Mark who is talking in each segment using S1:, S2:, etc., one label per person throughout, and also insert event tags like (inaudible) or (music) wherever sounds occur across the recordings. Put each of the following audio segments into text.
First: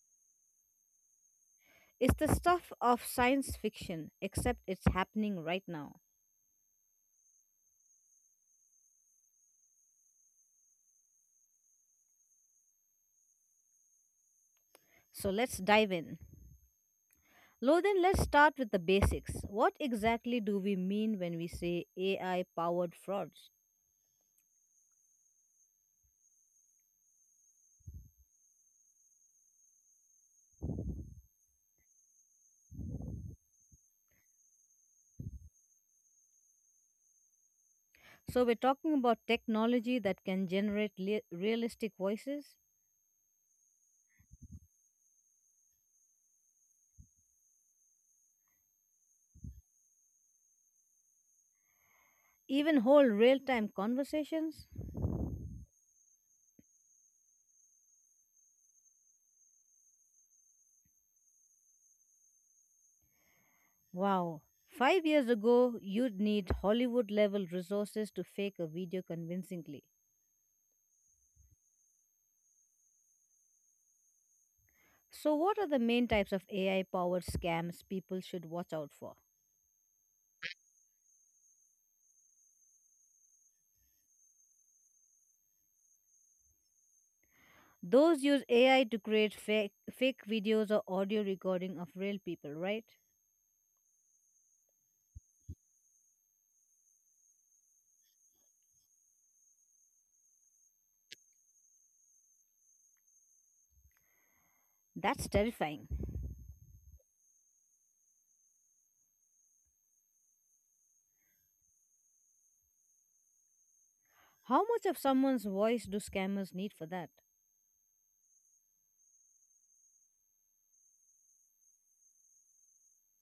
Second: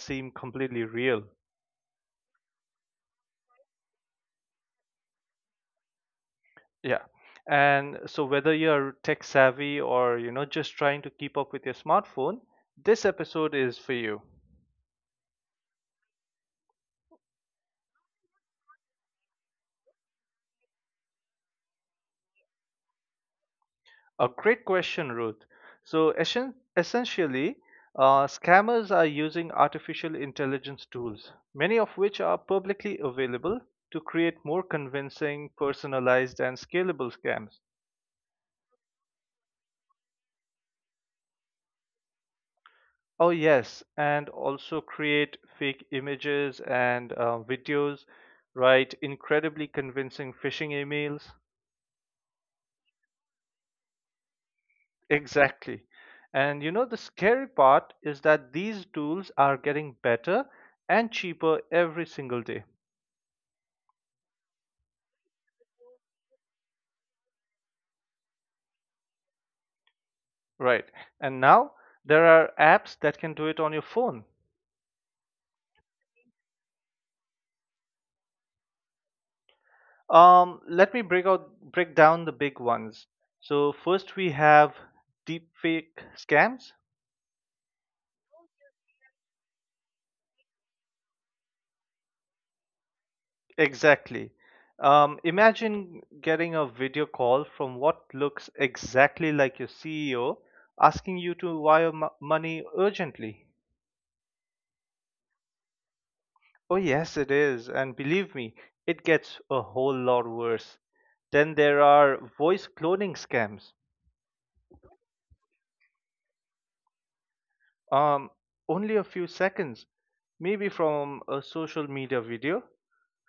S1: seem completely real.
S2: It's the stuff of science fiction, except it's happening right now.
S1: Yeah. And so whether you're tech savvy or just trying to keep up with your smartphone, this episode is for you.
S2: So, let's dive in. Lo, then let's start with the basics. What exactly do we mean when we say AI powered frauds?
S1: A great question, Ruth. So essentially, scammers are using artificial intelligence tools, many of which are publicly available, to create more convincing, personalized, and scalable scams.
S2: So, we're talking about technology that can generate realistic voices,
S1: Oh, yes, and also create fake images and videos, write incredibly convincing phishing emails.
S2: even whole real time conversations.
S1: Exactly. And you know, the scary part is that these tools are getting better and cheaper every single day.
S2: Wow. Five years ago, you'd need Hollywood level resources to fake a video convincingly.
S1: Right. And now there are apps that can do it on your phone.
S2: So, what are the main types of AI powered scams people should watch out for?
S1: Let me break down the big ones. So first we have deepfake scams.
S2: Those use AI to create fake videos or audio recording of real people, right?
S1: Exactly. Imagine getting a video call from what looks exactly like your CEO asking you to wire money urgently.
S2: That's terrifying.
S1: Oh yes, it is, and believe me, it gets a whole lot worse. Then there are voice cloning scams.
S2: How much of someone's voice do scammers need for that?
S1: um, only a few seconds, maybe from a social media video.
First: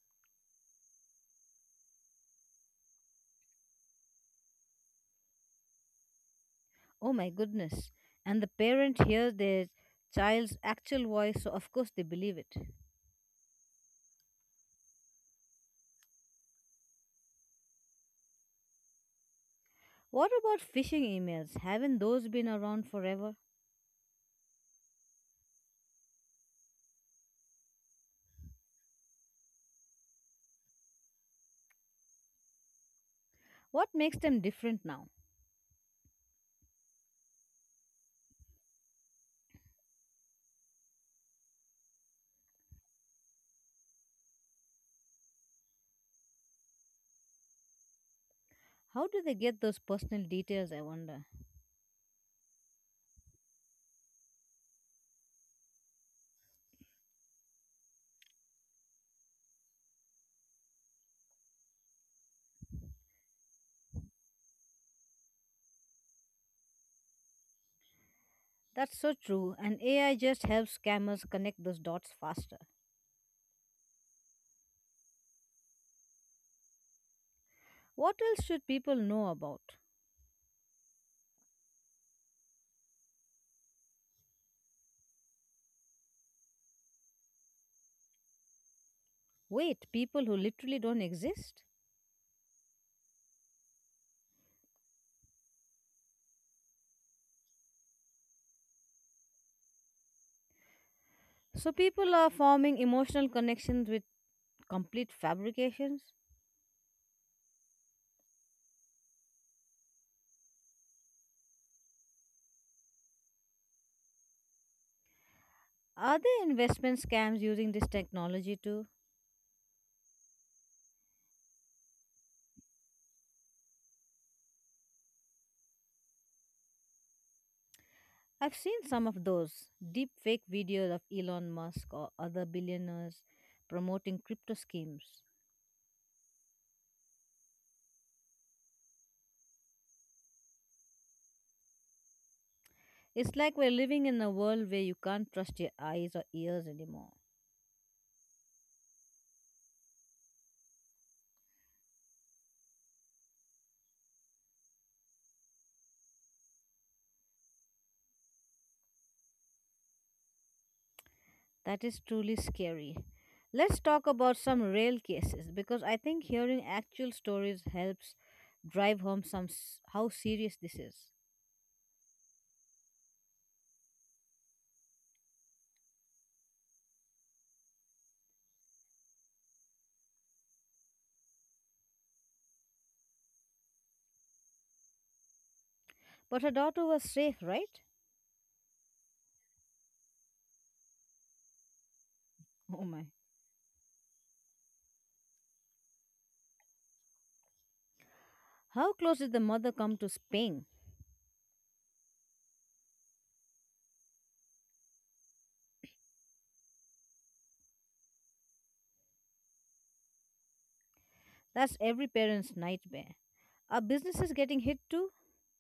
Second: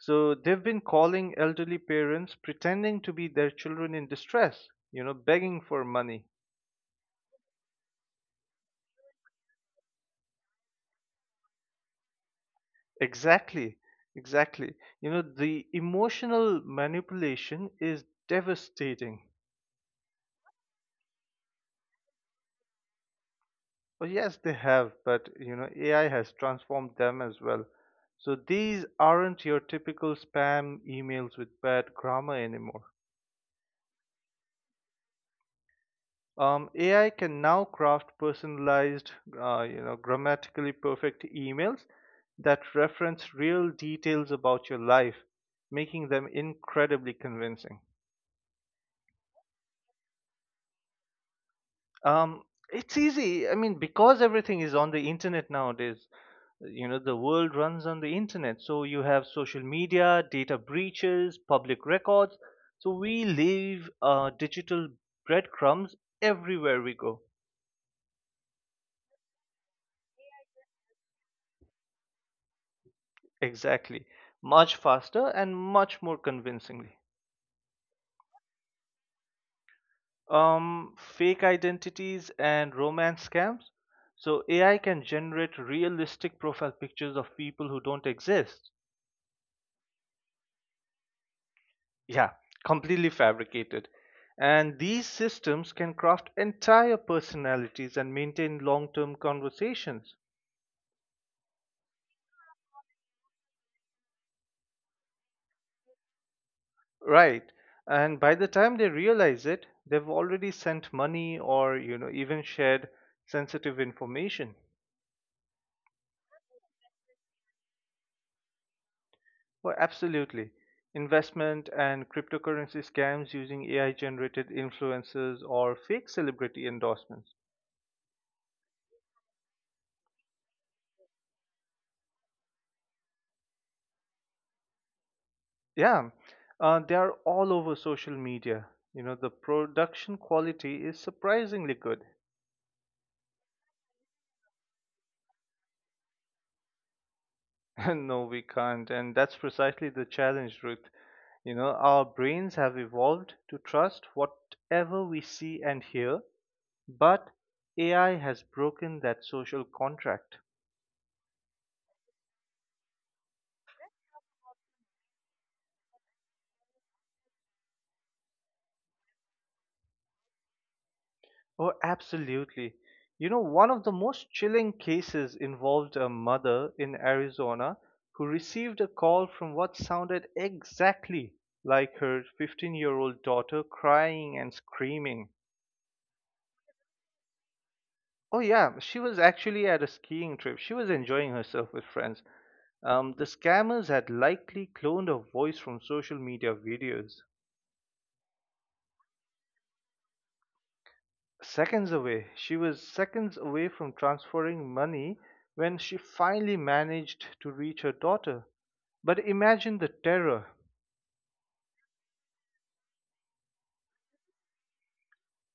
S1: So they've been calling elderly parents pretending to be their children in distress, you know, begging for money.
S2: Oh my goodness. And the parent hears their child's actual voice, so of course they believe it.
S1: Exactly, exactly. You know, the emotional manipulation is devastating.
S2: What about phishing emails? Haven't those been around forever?
S1: Oh, yes, they have, but you know, AI has transformed them as well. So these aren't your typical spam emails with bad grammar anymore.
S2: What makes them different now?
S1: AI can now craft personalized, you know, grammatically perfect emails that reference real details about your life, making them incredibly convincing.
S2: How do they get those personal details, I wonder?
S1: Um, it's easy. I mean, because everything is on the internet nowadays, you know, the world runs on the internet. So you have social media, data breaches, public records. So we leave digital breadcrumbs everywhere we go.
S2: That's so true, and AI just helps scammers connect those dots faster.
S1: Exactly. Much faster and much more convincingly.
S2: What else should people know about?
S1: Fake identities and romance scams. So AI can generate realistic profile pictures of people who don't exist.
S2: Wait, people who literally don't exist?
S1: Yeah, completely fabricated. And these systems can craft entire personalities and maintain long term conversations.
S2: So people are forming emotional connections with complete fabrications?
S1: Right. And by the time they realize it, they've already sent money or, you know, even shared sensitive information.
S2: Are there investment scams using this technology too?
S1: Well, absolutely. Investment and cryptocurrency scams using AI generated influencers or fake celebrity endorsements.
S2: I've seen some of those deep fake videos of Elon Musk or other billionaires promoting crypto schemes.
S1: Yeah, they are all over social media. You know, the production quality is surprisingly good.
S2: It's like we're living in a world where you can't trust your eyes or ears anymore.
S1: (laughs) No, we can't. And that's precisely the challenge, Ruth. You know, our brains have evolved to trust whatever we see and hear, but AI has broken that social contract.
S2: That is truly scary. Let's talk about some real cases because I think hearing actual stories helps drive home how serious this is.
S1: Oh, absolutely. You know, one of the most chilling cases involved a mother in Arizona who received a call from what sounded exactly like her 15-year-old daughter crying and screaming.
S2: But her daughter was safe, right?
S1: Oh, yeah, she was actually at a skiing trip. She was enjoying herself with friends.
S2: Oh my.
S1: The scammers had likely cloned her voice from social media videos.
S2: How close did the mother come to spaying?
S1: Seconds away. She was seconds away from transferring money when she finally managed to reach her daughter. But imagine the terror,
S2: That's every parent's nightmare. Are businesses getting hit too?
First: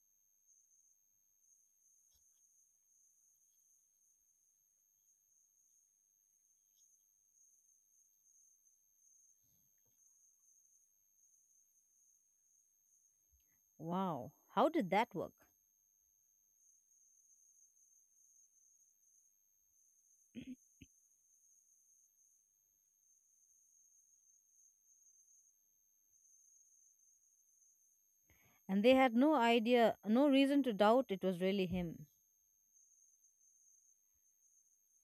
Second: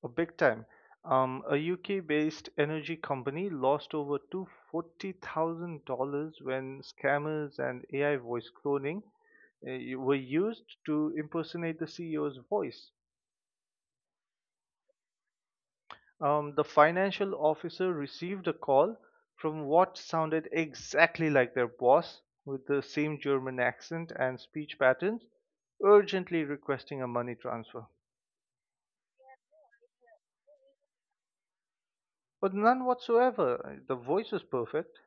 S1: a big time. A UK based energy company lost over $240,000 when scammers and AI voice cloning were used to impersonate the CEO's voice.
S2: Wow, how did that work?
S1: The financial officer received a call from what sounded exactly like their boss, with the same German accent and speech patterns, urgently requesting a money transfer.
S2: And they had no idea, no reason to doubt it was really him.
S1: But none whatsoever. The voice was perfect.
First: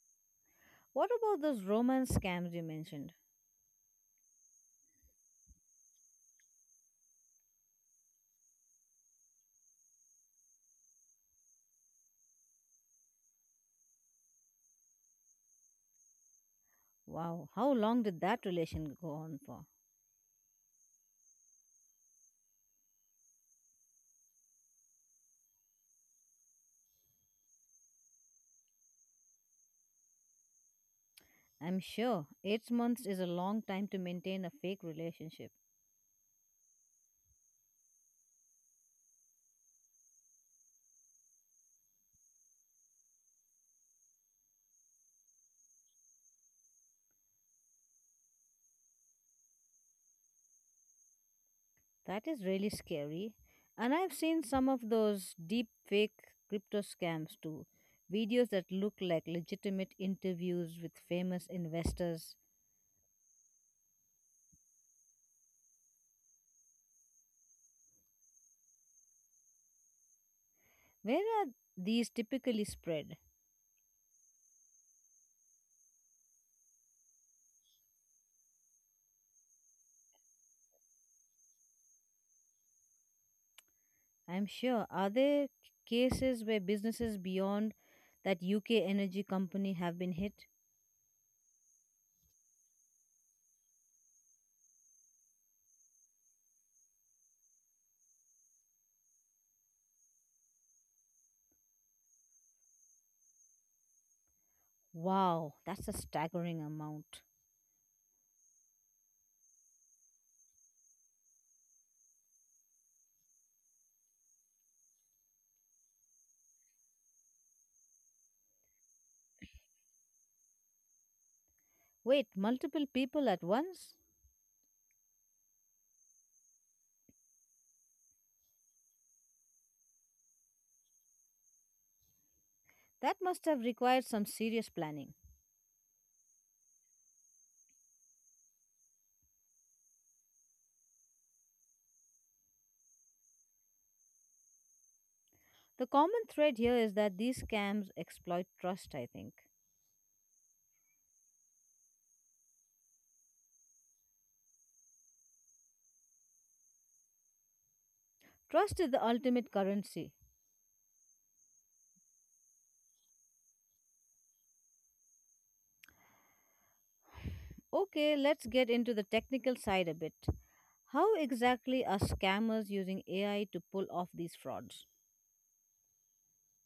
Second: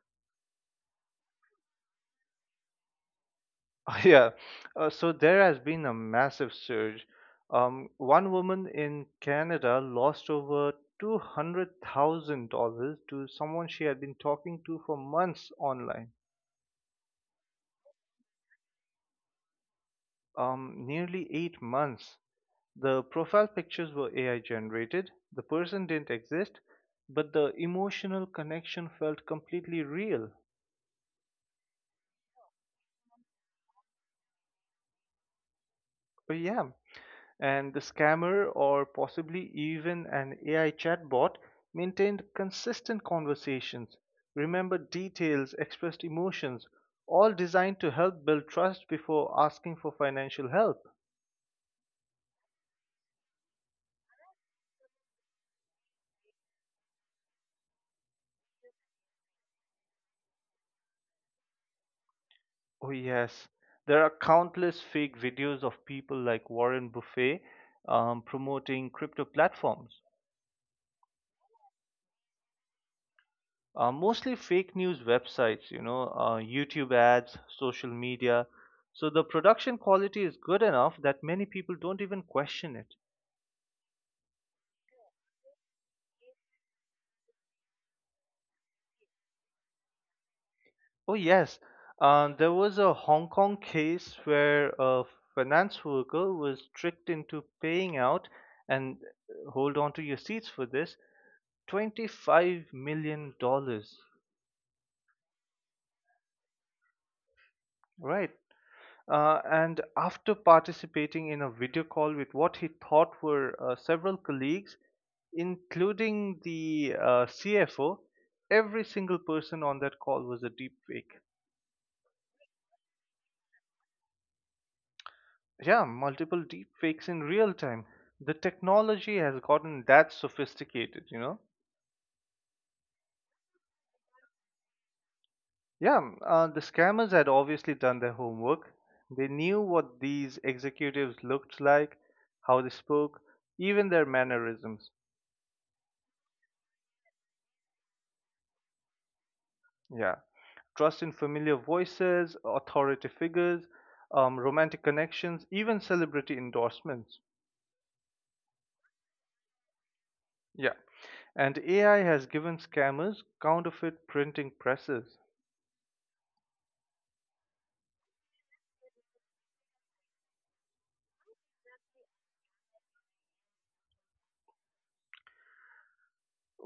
S2: What about those romance scams you mentioned?
S1: (laughs) Yeah. So there has been a massive surge. One woman in Canada lost over $200,000 to someone she had been talking to for months online,
S2: Wow, how long did that relation go on for?
S1: nearly 8 months. The profile pictures were AI generated, the person didn't exist, but the emotional connection felt completely real.
S2: I'm sure 8 months is a long time to maintain a fake relationship.
S1: Oh, yeah. And the scammer, or possibly even an AI chatbot, maintained consistent conversations, remembered details, expressed emotions, all designed to help build trust before asking for financial help.
S2: That is really scary. And I've seen some of those deep fake crypto scams too. Videos that look like legitimate interviews with famous investors.
S1: Oh, yes. There are countless fake videos of people like Warren Buffet promoting crypto platforms.
S2: Where are these typically spread?
S1: Mostly fake news websites, you know, YouTube ads, social media. So the production quality is good enough that many people don't even question it.
S2: I'm sure. Cases where businesses beyond that UK energy company have been hit?
S1: Oh, yes, there was a Hong Kong case where a finance worker was tricked into paying out, and hold on to your seats for this, $25 million. Dollars.
S2: Wow, that's a staggering amount.
S1: Right. And after participating in a video call with what he thought were several colleagues, including the CFO, every single person on that call was a deep fake.
S2: Wait, multiple people at once?
S1: Yeah, multiple deep fakes in real time. The technology has gotten that sophisticated, you know?
S2: That must have required some serious planning.
S1: Yeah, the scammers had obviously done their homework. They knew what these executives looked like, how they spoke, even their mannerisms.
S2: The common thread here is that these scams exploit trust, I think.
S1: Yeah. Trust in familiar voices, authority figures, romantic connections, even celebrity endorsements.
S2: Trust is the ultimate currency.
S1: Yeah. And AI has given scammers counterfeit printing presses.
S2: Okay, let's get into the technical side a bit. How exactly are scammers using AI to pull off these frauds?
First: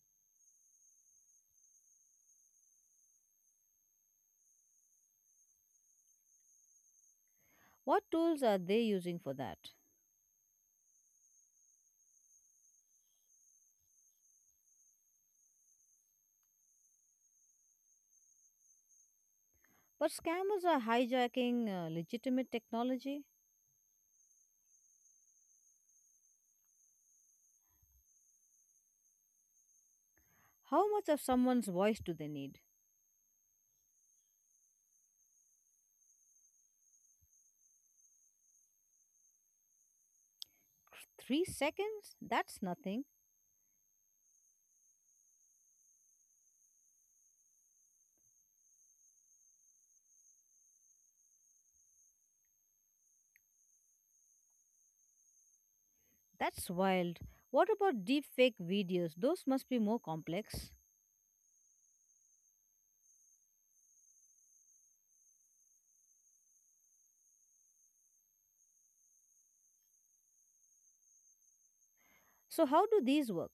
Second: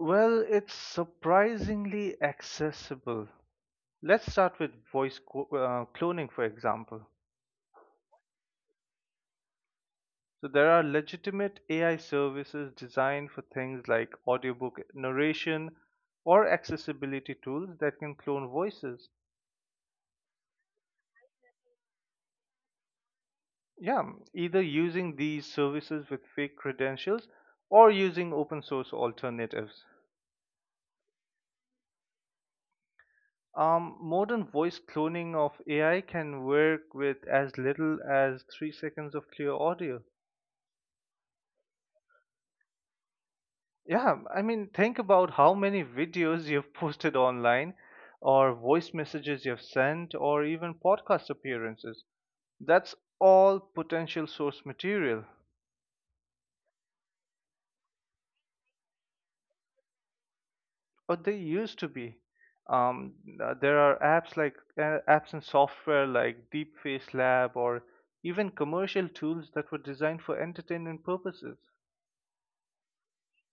S1: Well, it's surprisingly accessible. Let's start with cloning, for example.
S2: What tools are they using for that?
S1: So, there are legitimate AI services designed for things like audiobook narration or accessibility tools that can clone voices.
S2: But scammers are hijacking legitimate technology.
S1: Yeah, either using these services with fake credentials or using open source alternatives.
S2: How much of someone's voice do they need?
S1: Modern voice cloning of AI can work with as little as 3 seconds of clear audio.
S2: Three seconds? That's nothing.
S1: Yeah, I mean, think about how many videos (laughs) you've posted online, or voice messages you've sent, or even podcast appearances. That's all potential source material.
S2: That's wild. What about deepfake videos? Those must be more complex.
S1: Oh, they used to be. Um, there are apps and software like Deepface Lab or even commercial tools that were designed for entertainment purposes.
S2: So, how do these work?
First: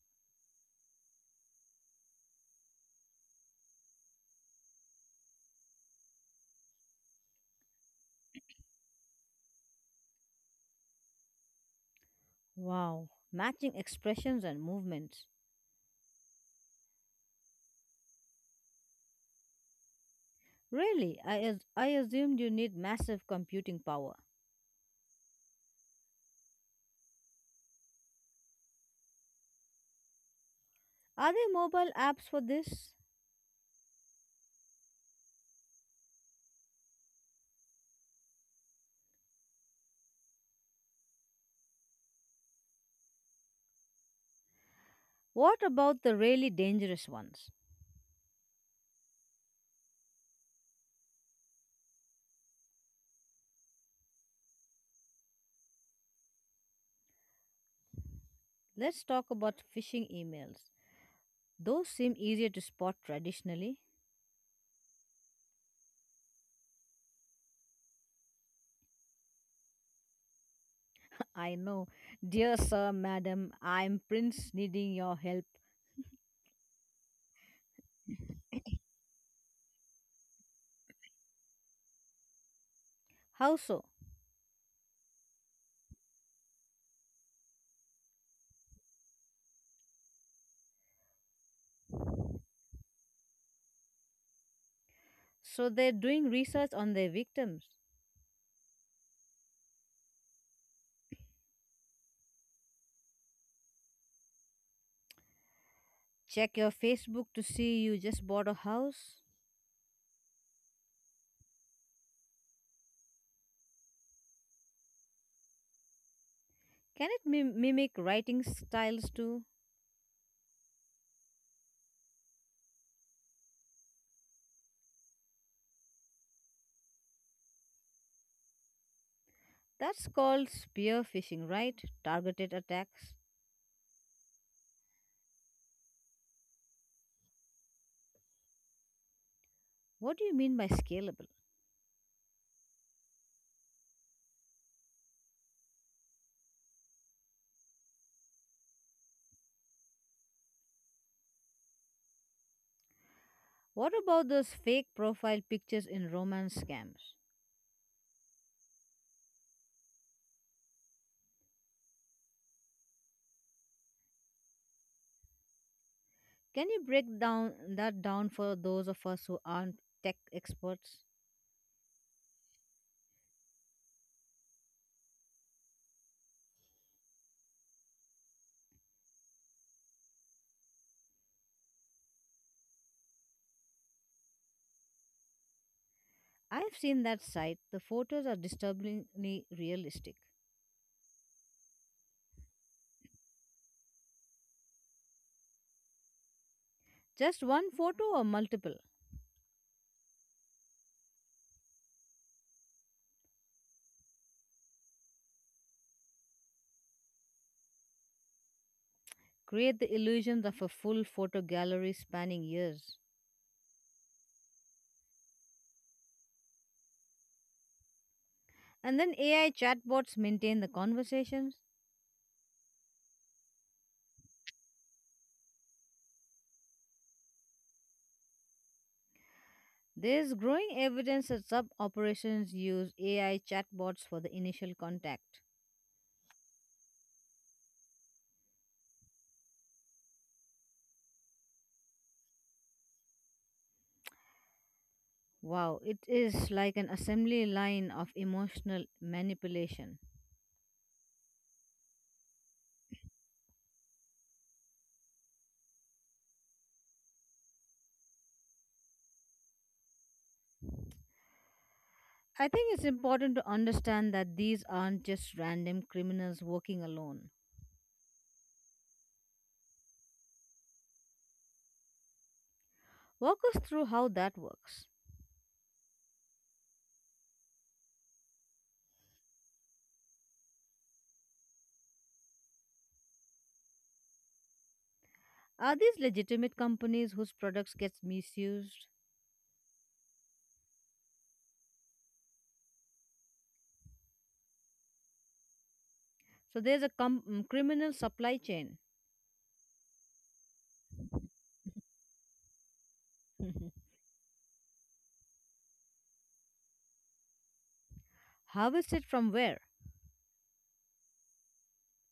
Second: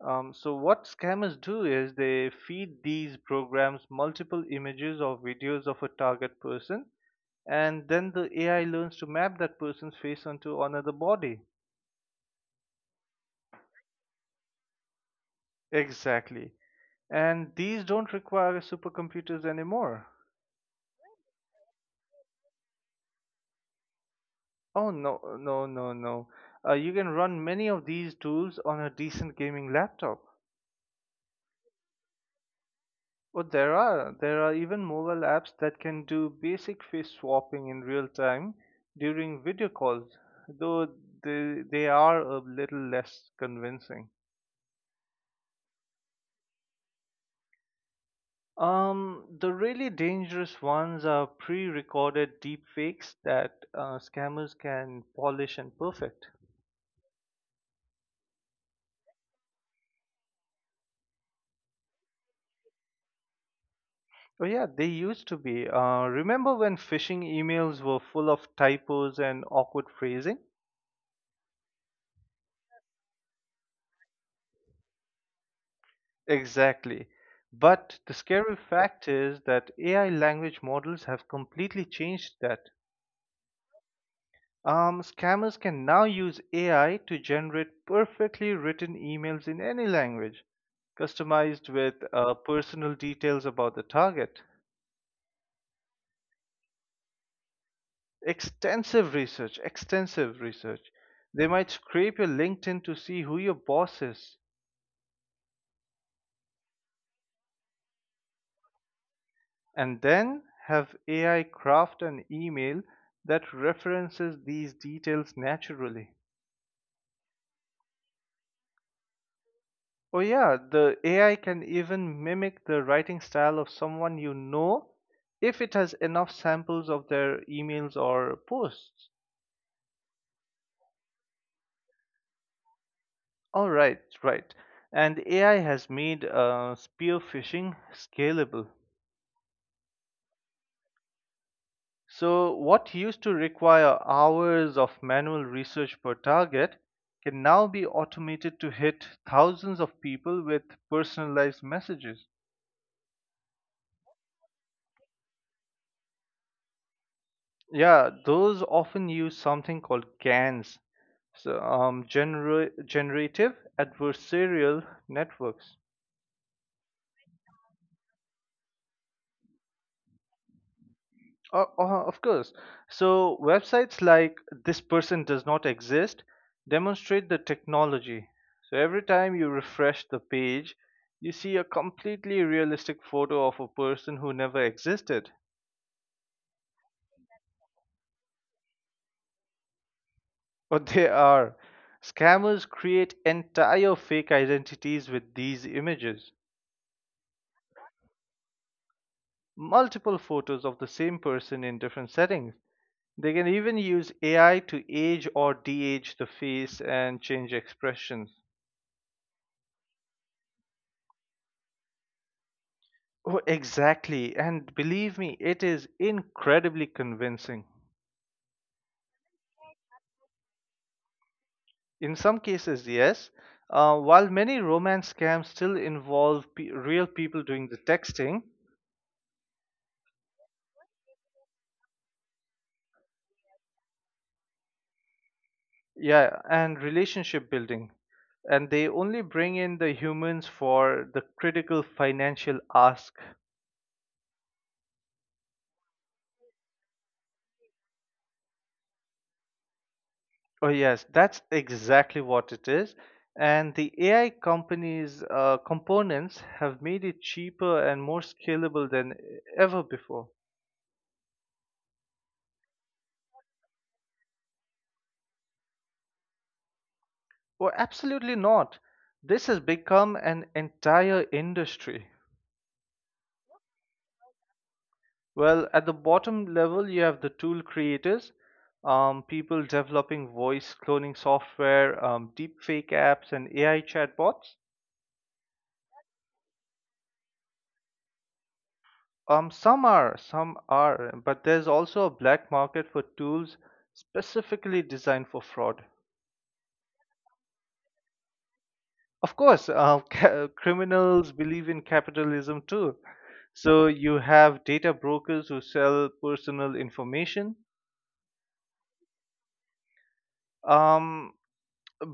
S1: So what scammers do is they feed these programs multiple images or videos of a target person, and then the AI learns to map that person's face onto another body.
S2: Wow, matching expressions and movements.
S1: Exactly. And these don't require supercomputers anymore.
S2: Really, I assumed you need massive computing power.
S1: Oh no, no, no, no. You can run many of these tools on a decent gaming laptop.
S2: Are there mobile apps for this?
S1: But there are even mobile apps that can do basic face swapping in real time during video calls, though they are a little less convincing.
S2: What about the really dangerous ones?
S1: The really dangerous ones are pre-recorded deepfakes that scammers can polish and perfect.
S2: Let's talk about phishing emails. Those seem easier to spot traditionally.
S1: Oh yeah, they used to be. Remember when phishing emails were full of typos and awkward phrasing?
S2: (laughs) I know. Dear sir, madam, I'm Prince needing your help.
S1: Exactly. But the scary fact is that AI language models have completely changed that.
S2: How so?
S1: Scammers can now use AI to generate perfectly written emails in any language, customized with personal details about the target.
S2: So they're doing research on their victims.
S1: Extensive research, extensive research. They might scrape your LinkedIn to see who your boss is,
S2: Check your Facebook to see you just bought a house.
S1: and then have AI craft an email that references these details naturally.
S2: Can it mimic writing styles too?
S1: Oh, yeah, the AI can even mimic the writing style of someone you know if it has enough samples of their emails or posts.
S2: That's called spearfishing, right? Targeted attacks.
S1: All right, right. And AI has made spear phishing scalable.
S2: What do you mean by scalable?
S1: So, what used to require hours of manual research per target can now be automated to hit thousands of people with personalized messages.
S2: What about those fake profile pictures in romance scams?
S1: Yeah, those often use something called GANs, so, generative adversarial networks.
S2: Can you break down that down for those of us who aren't tech experts?
S1: Of course. So websites like this person does not exist demonstrate the technology. So every time you refresh the page, you see a completely realistic photo of a person who never existed.
S2: I've seen that site. The photos are disturbingly realistic.
S1: (laughs) But they are. Scammers create entire fake identities with these images.
S2: Just one photo or multiple
S1: Multiple photos of the same person in different settings. They can even use AI to age or de-age the face and change expressions.
S2: create the illusions of a full photo gallery spanning years.
S1: Oh, exactly. And believe me, it is incredibly convincing.
S2: And then AI chatbots maintain the conversations.
S1: In some cases, yes. While many romance scams still involve real people doing the texting,
S2: There's growing evidence that some operations use AI chatbots for the initial contact.
S1: yeah, and relationship building, and they only bring in the humans for the critical financial ask.
S2: Wow, it is like an assembly line of emotional manipulation.
S1: Oh, yes, that's exactly what it is. And the AI companies' components have made it cheaper and more scalable than ever before.
S2: I think it's important to understand that these aren't just random criminals working alone.
S1: Oh, absolutely not. This has become an entire industry.
S2: Walk us through how that works.
S1: Well, at the bottom level, you have the tool creators, people developing voice cloning software, deepfake apps, and AI chatbots.
S2: Are these legitimate companies whose products get misused?
S1: Some are, but there's also a black market for tools specifically designed for fraud.
S2: So there's a criminal supply chain.
S1: Of course, (laughs) criminals believe in capitalism too.
S2: (laughs)
S1: So you have data brokers who sell personal information,
S2: Harvest it from where?
S1: um,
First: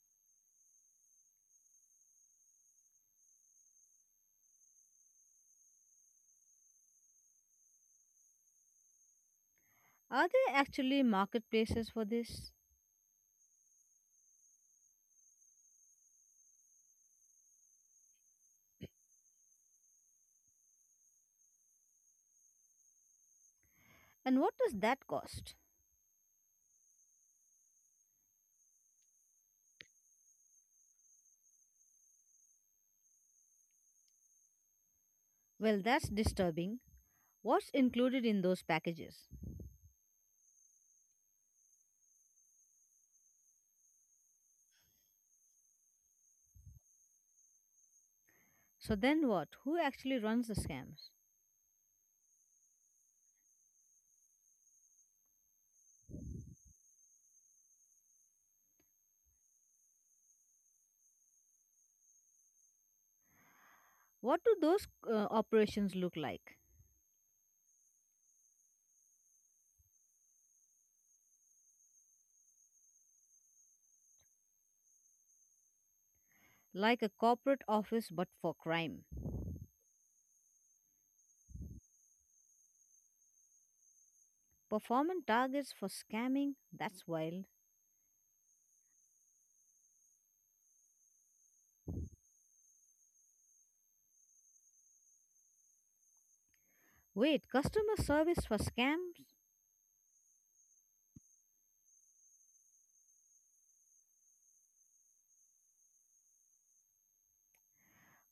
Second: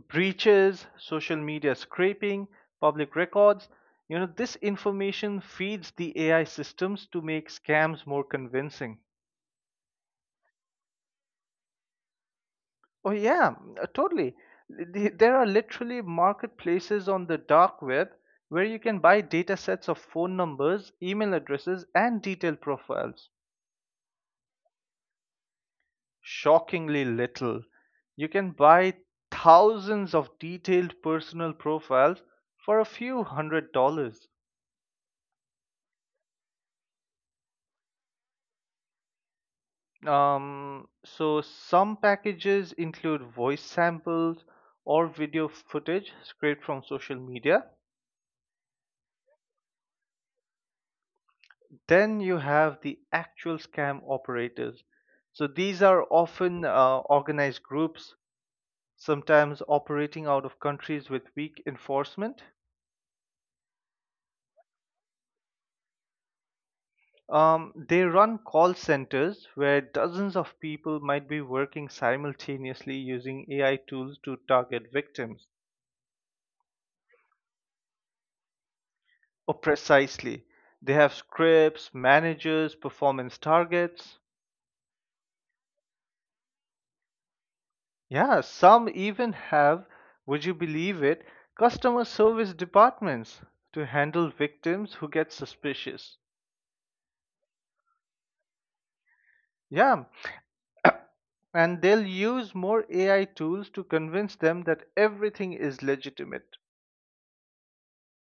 S1: breaches, social media scraping, public records. You know, this information feeds the AI systems to make scams more convincing.
S2: Are there actually marketplaces for this?
S1: Oh, yeah, totally. There are literally marketplaces on the dark web where you can buy data sets of phone numbers, email addresses, and detailed profiles.
S2: And what does that cost?
S1: Shockingly little. You can buy thousands of detailed personal profiles for a few a few hundred dollars.
S2: Well, that's disturbing. What's included in those packages?
S1: So some packages include voice samples or video footage scraped from social media.
S2: So then what? Who actually runs the scams?
S1: Then you have the actual scam operators. So these are often organized groups, sometimes operating out of countries with weak enforcement.
S2: What do those operations look like?
S1: They run call centers where dozens of people might be working simultaneously using AI tools to target victims.
S2: Like a corporate office but for crime.
S1: Oh, precisely. They have scripts, managers, performance targets.
S2: Performance targets for scamming? That's wild.
S1: Yeah, some even have, would you believe it, customer service departments to handle victims who get suspicious.
S2: Wait, customer service for scams?
S1: Yeah, and they'll use more AI tools to convince them that everything is legitimate.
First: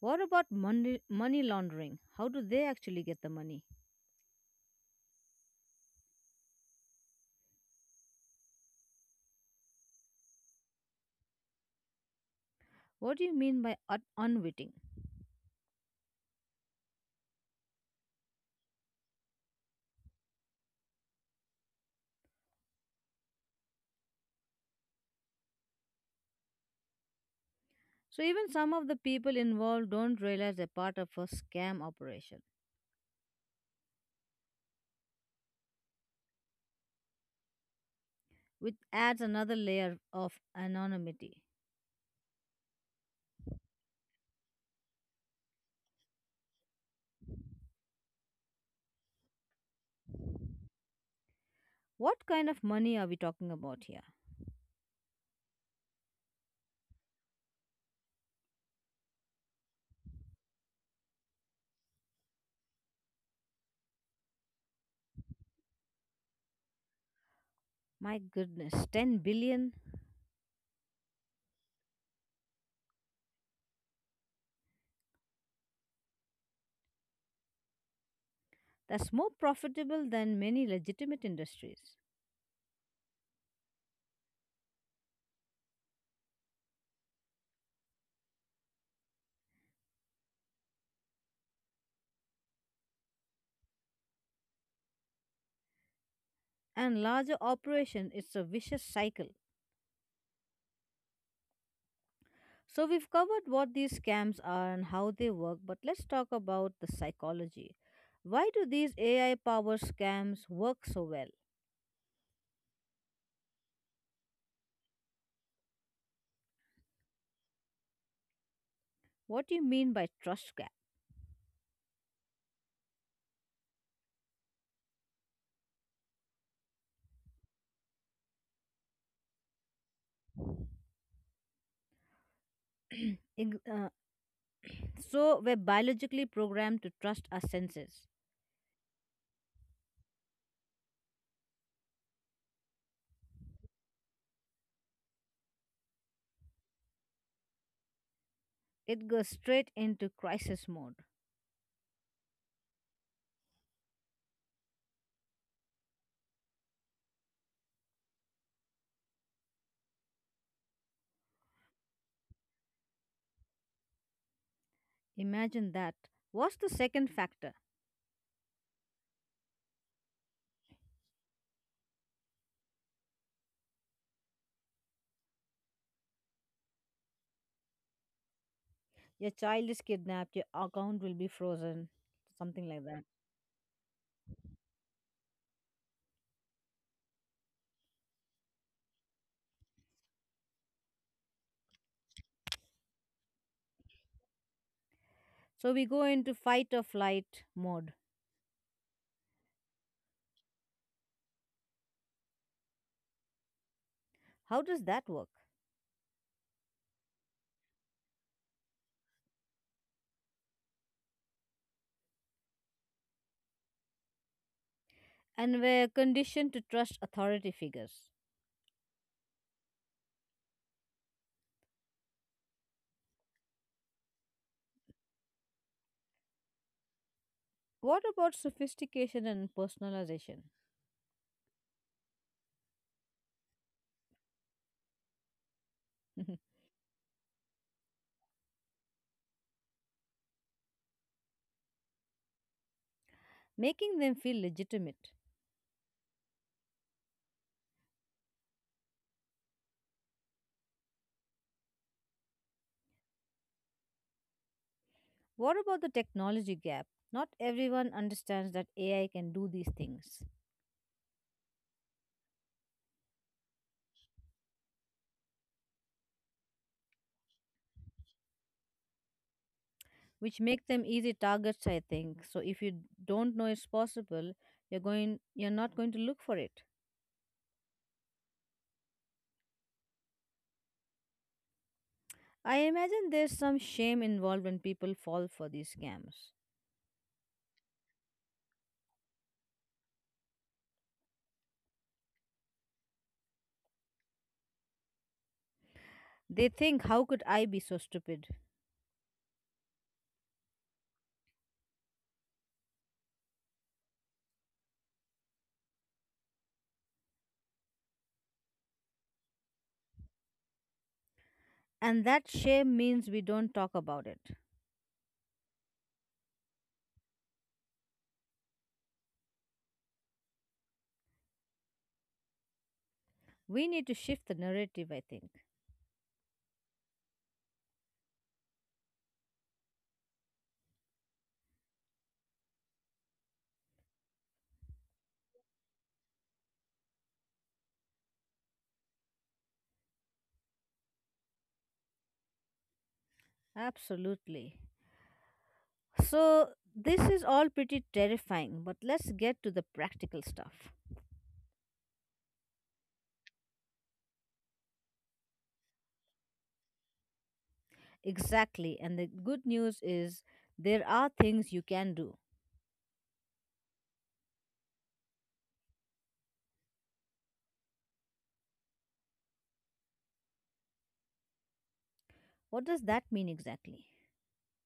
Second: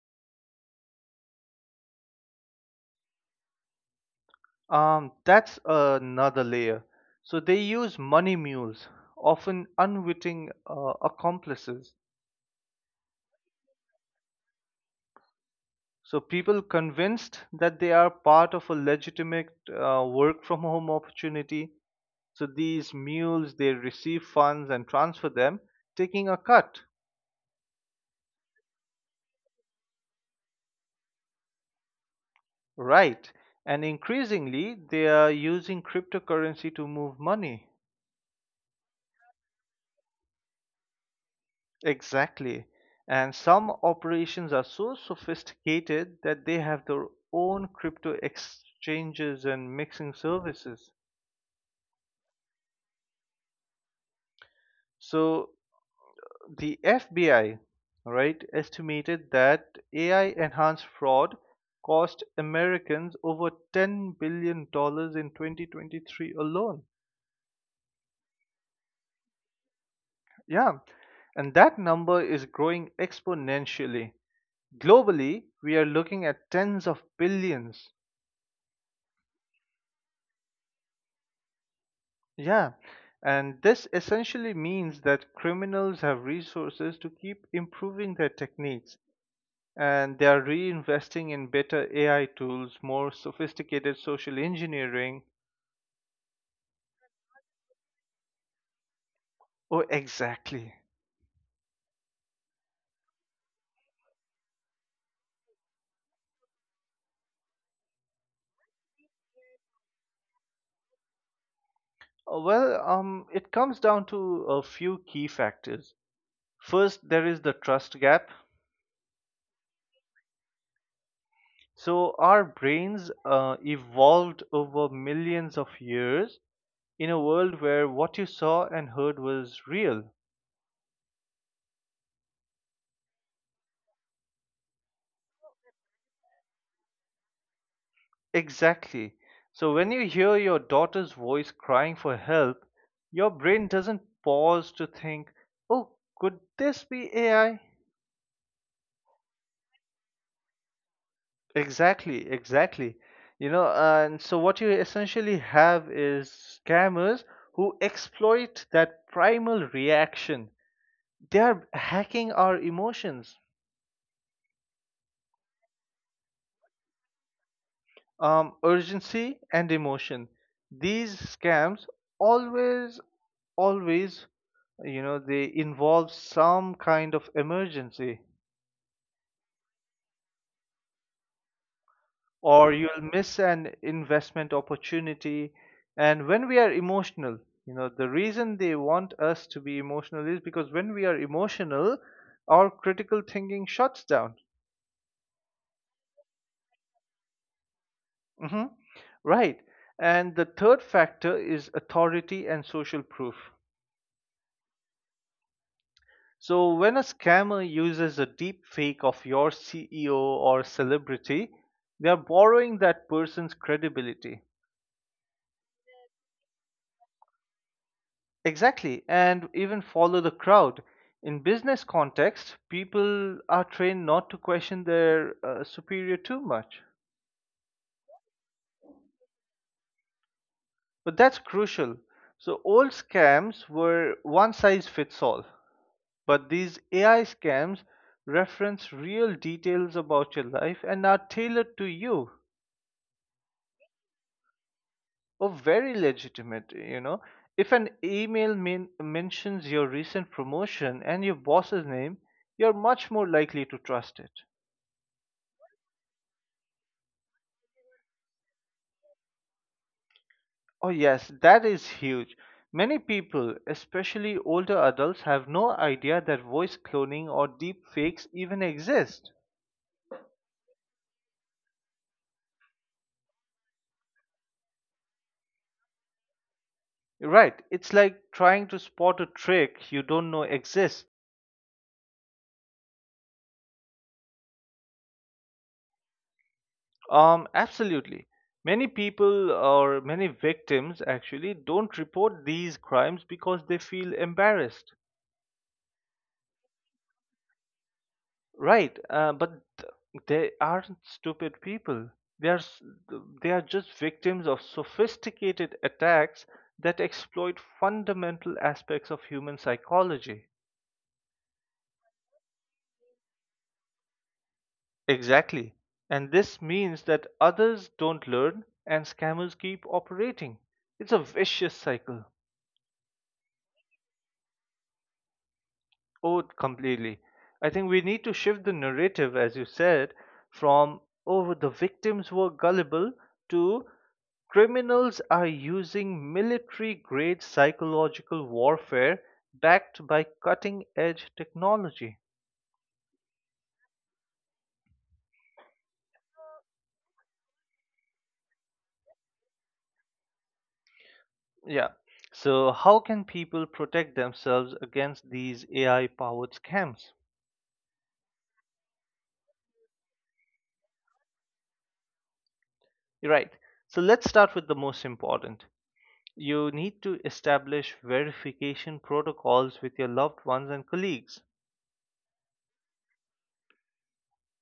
S2: What about money laundering? How do they actually get the money?
S1: That's another layer. So they use money mules, often unwitting accomplices.
S2: What do you mean by unwitting?
S1: So people convinced that they are part of a legitimate work from home opportunity. So these mules, they receive funds and transfer them, taking a cut,
S2: So, even some of the people involved don't realize they're part of a scam operation.
S1: right? And increasingly, they are using cryptocurrency to move money.
S2: Which adds another layer of anonymity.
S1: Exactly. And some operations are so sophisticated that they have their own crypto exchanges and mixing services.
S2: What kind of money are we talking about here?
S1: So The FBI, right, estimated that AI enhanced fraud cost Americans over $10 billion dollars in 2023 alone.
S2: My goodness, 10 billion?
S1: Yeah, and that number is growing exponentially. Globally, we are looking at tens of billions.
S2: That's more profitable than many legitimate industries.
S1: Yeah, and this essentially means that criminals have resources to keep improving their techniques, and they are reinvesting in better AI tools, more sophisticated social engineering.
S2: And larger operation, it's a vicious cycle.
S1: Oh, exactly.
S2: So we've covered what these scams are and how they work, but let's talk about the psychology. Why do these AI powered scams work so well?
S1: Well, it comes down to a few key factors. First, there is the trust gap.
S2: What do you mean by trust gap?
S1: So, our brains evolved over millions of years in a world where what you saw and heard was real.
S2: (clears throat) Ig- uh, so we're biologically programmed to trust our senses.
S1: Exactly. So when you hear your daughter's voice crying for help, your brain doesn't pause to think, oh, could this be AI?
S2: It goes straight into crisis mode.
S1: Exactly, exactly. You know, and so what you essentially have is scammers who exploit that primal reaction. They are hacking our emotions,
S2: Imagine that. What's the second factor?
S1: urgency and emotion. These scams always, always, you know, they involve some kind of emergency,
S2: Your child is kidnapped, your account will be frozen, something
S1: or
S2: like
S1: you'll
S2: that.
S1: miss an investment opportunity. And when we are emotional, you know, the reason they want us to be emotional is because when we are emotional, our critical thinking shuts down.
S2: So we go into fight or flight mode.
S1: Hmm, right. And the third factor is authority and social proof.
S2: How does that work?
S1: So when a scammer uses a deep fake of your CEO or celebrity, they are borrowing that person's credibility.
S2: And we're conditioned to trust authority figures.
S1: Exactly, and even follow the crowd. In business context, people are trained not to question their superior too much.
S2: What about sophistication and personalization?
S1: But that's crucial. So old scams were one size fits all, but
S2: (laughs)
S1: these AI scams reference real details about your life and are tailored to you.
S2: Making them feel legitimate.
S1: Or very legitimate, you know. If an email mentions your recent promotion and your boss's name, you're much more likely to trust it.
S2: What about the technology gap? Not everyone understands that AI can do these things.
S1: Oh, yes, that is huge. Many people, especially older adults, have no idea that voice cloning or deep fakes even exist.
S2: Which make them easy targets, I think. So if you don't know it's possible, you're not going to look for it.
S1: Right, it's like trying to spot a trick you don't know exists.
S2: I imagine there's some shame involved when people fall for these scams.
S1: Absolutely. Many people or many victims actually don't report these crimes because they feel embarrassed.
S2: They think, how could I be so stupid?
S1: Right, but th- they aren't stupid people. They are s- they are just victims of sophisticated attacks that exploit fundamental aspects of human psychology.
S2: And that shame means we don't talk about it.
S1: Exactly. And this means that others don't learn and scammers keep operating. It's a vicious cycle.
S2: We need to shift the narrative, I think.
S1: Oh, completely. I think we need to shift the narrative, as you said, from, oh, the victims were gullible, to criminals are using military grade psychological warfare backed by cutting edge technology.
S2: Absolutely. So this is all pretty terrifying, but let's get to the practical stuff.
S1: Yeah. So, how can people protect themselves against these AI powered scams?
S2: Exactly, and the good news is there are things you can do.
S1: Right. So, let's start with the most important. You need to establish verification protocols with your loved ones and colleagues.
S2: What does that mean exactly?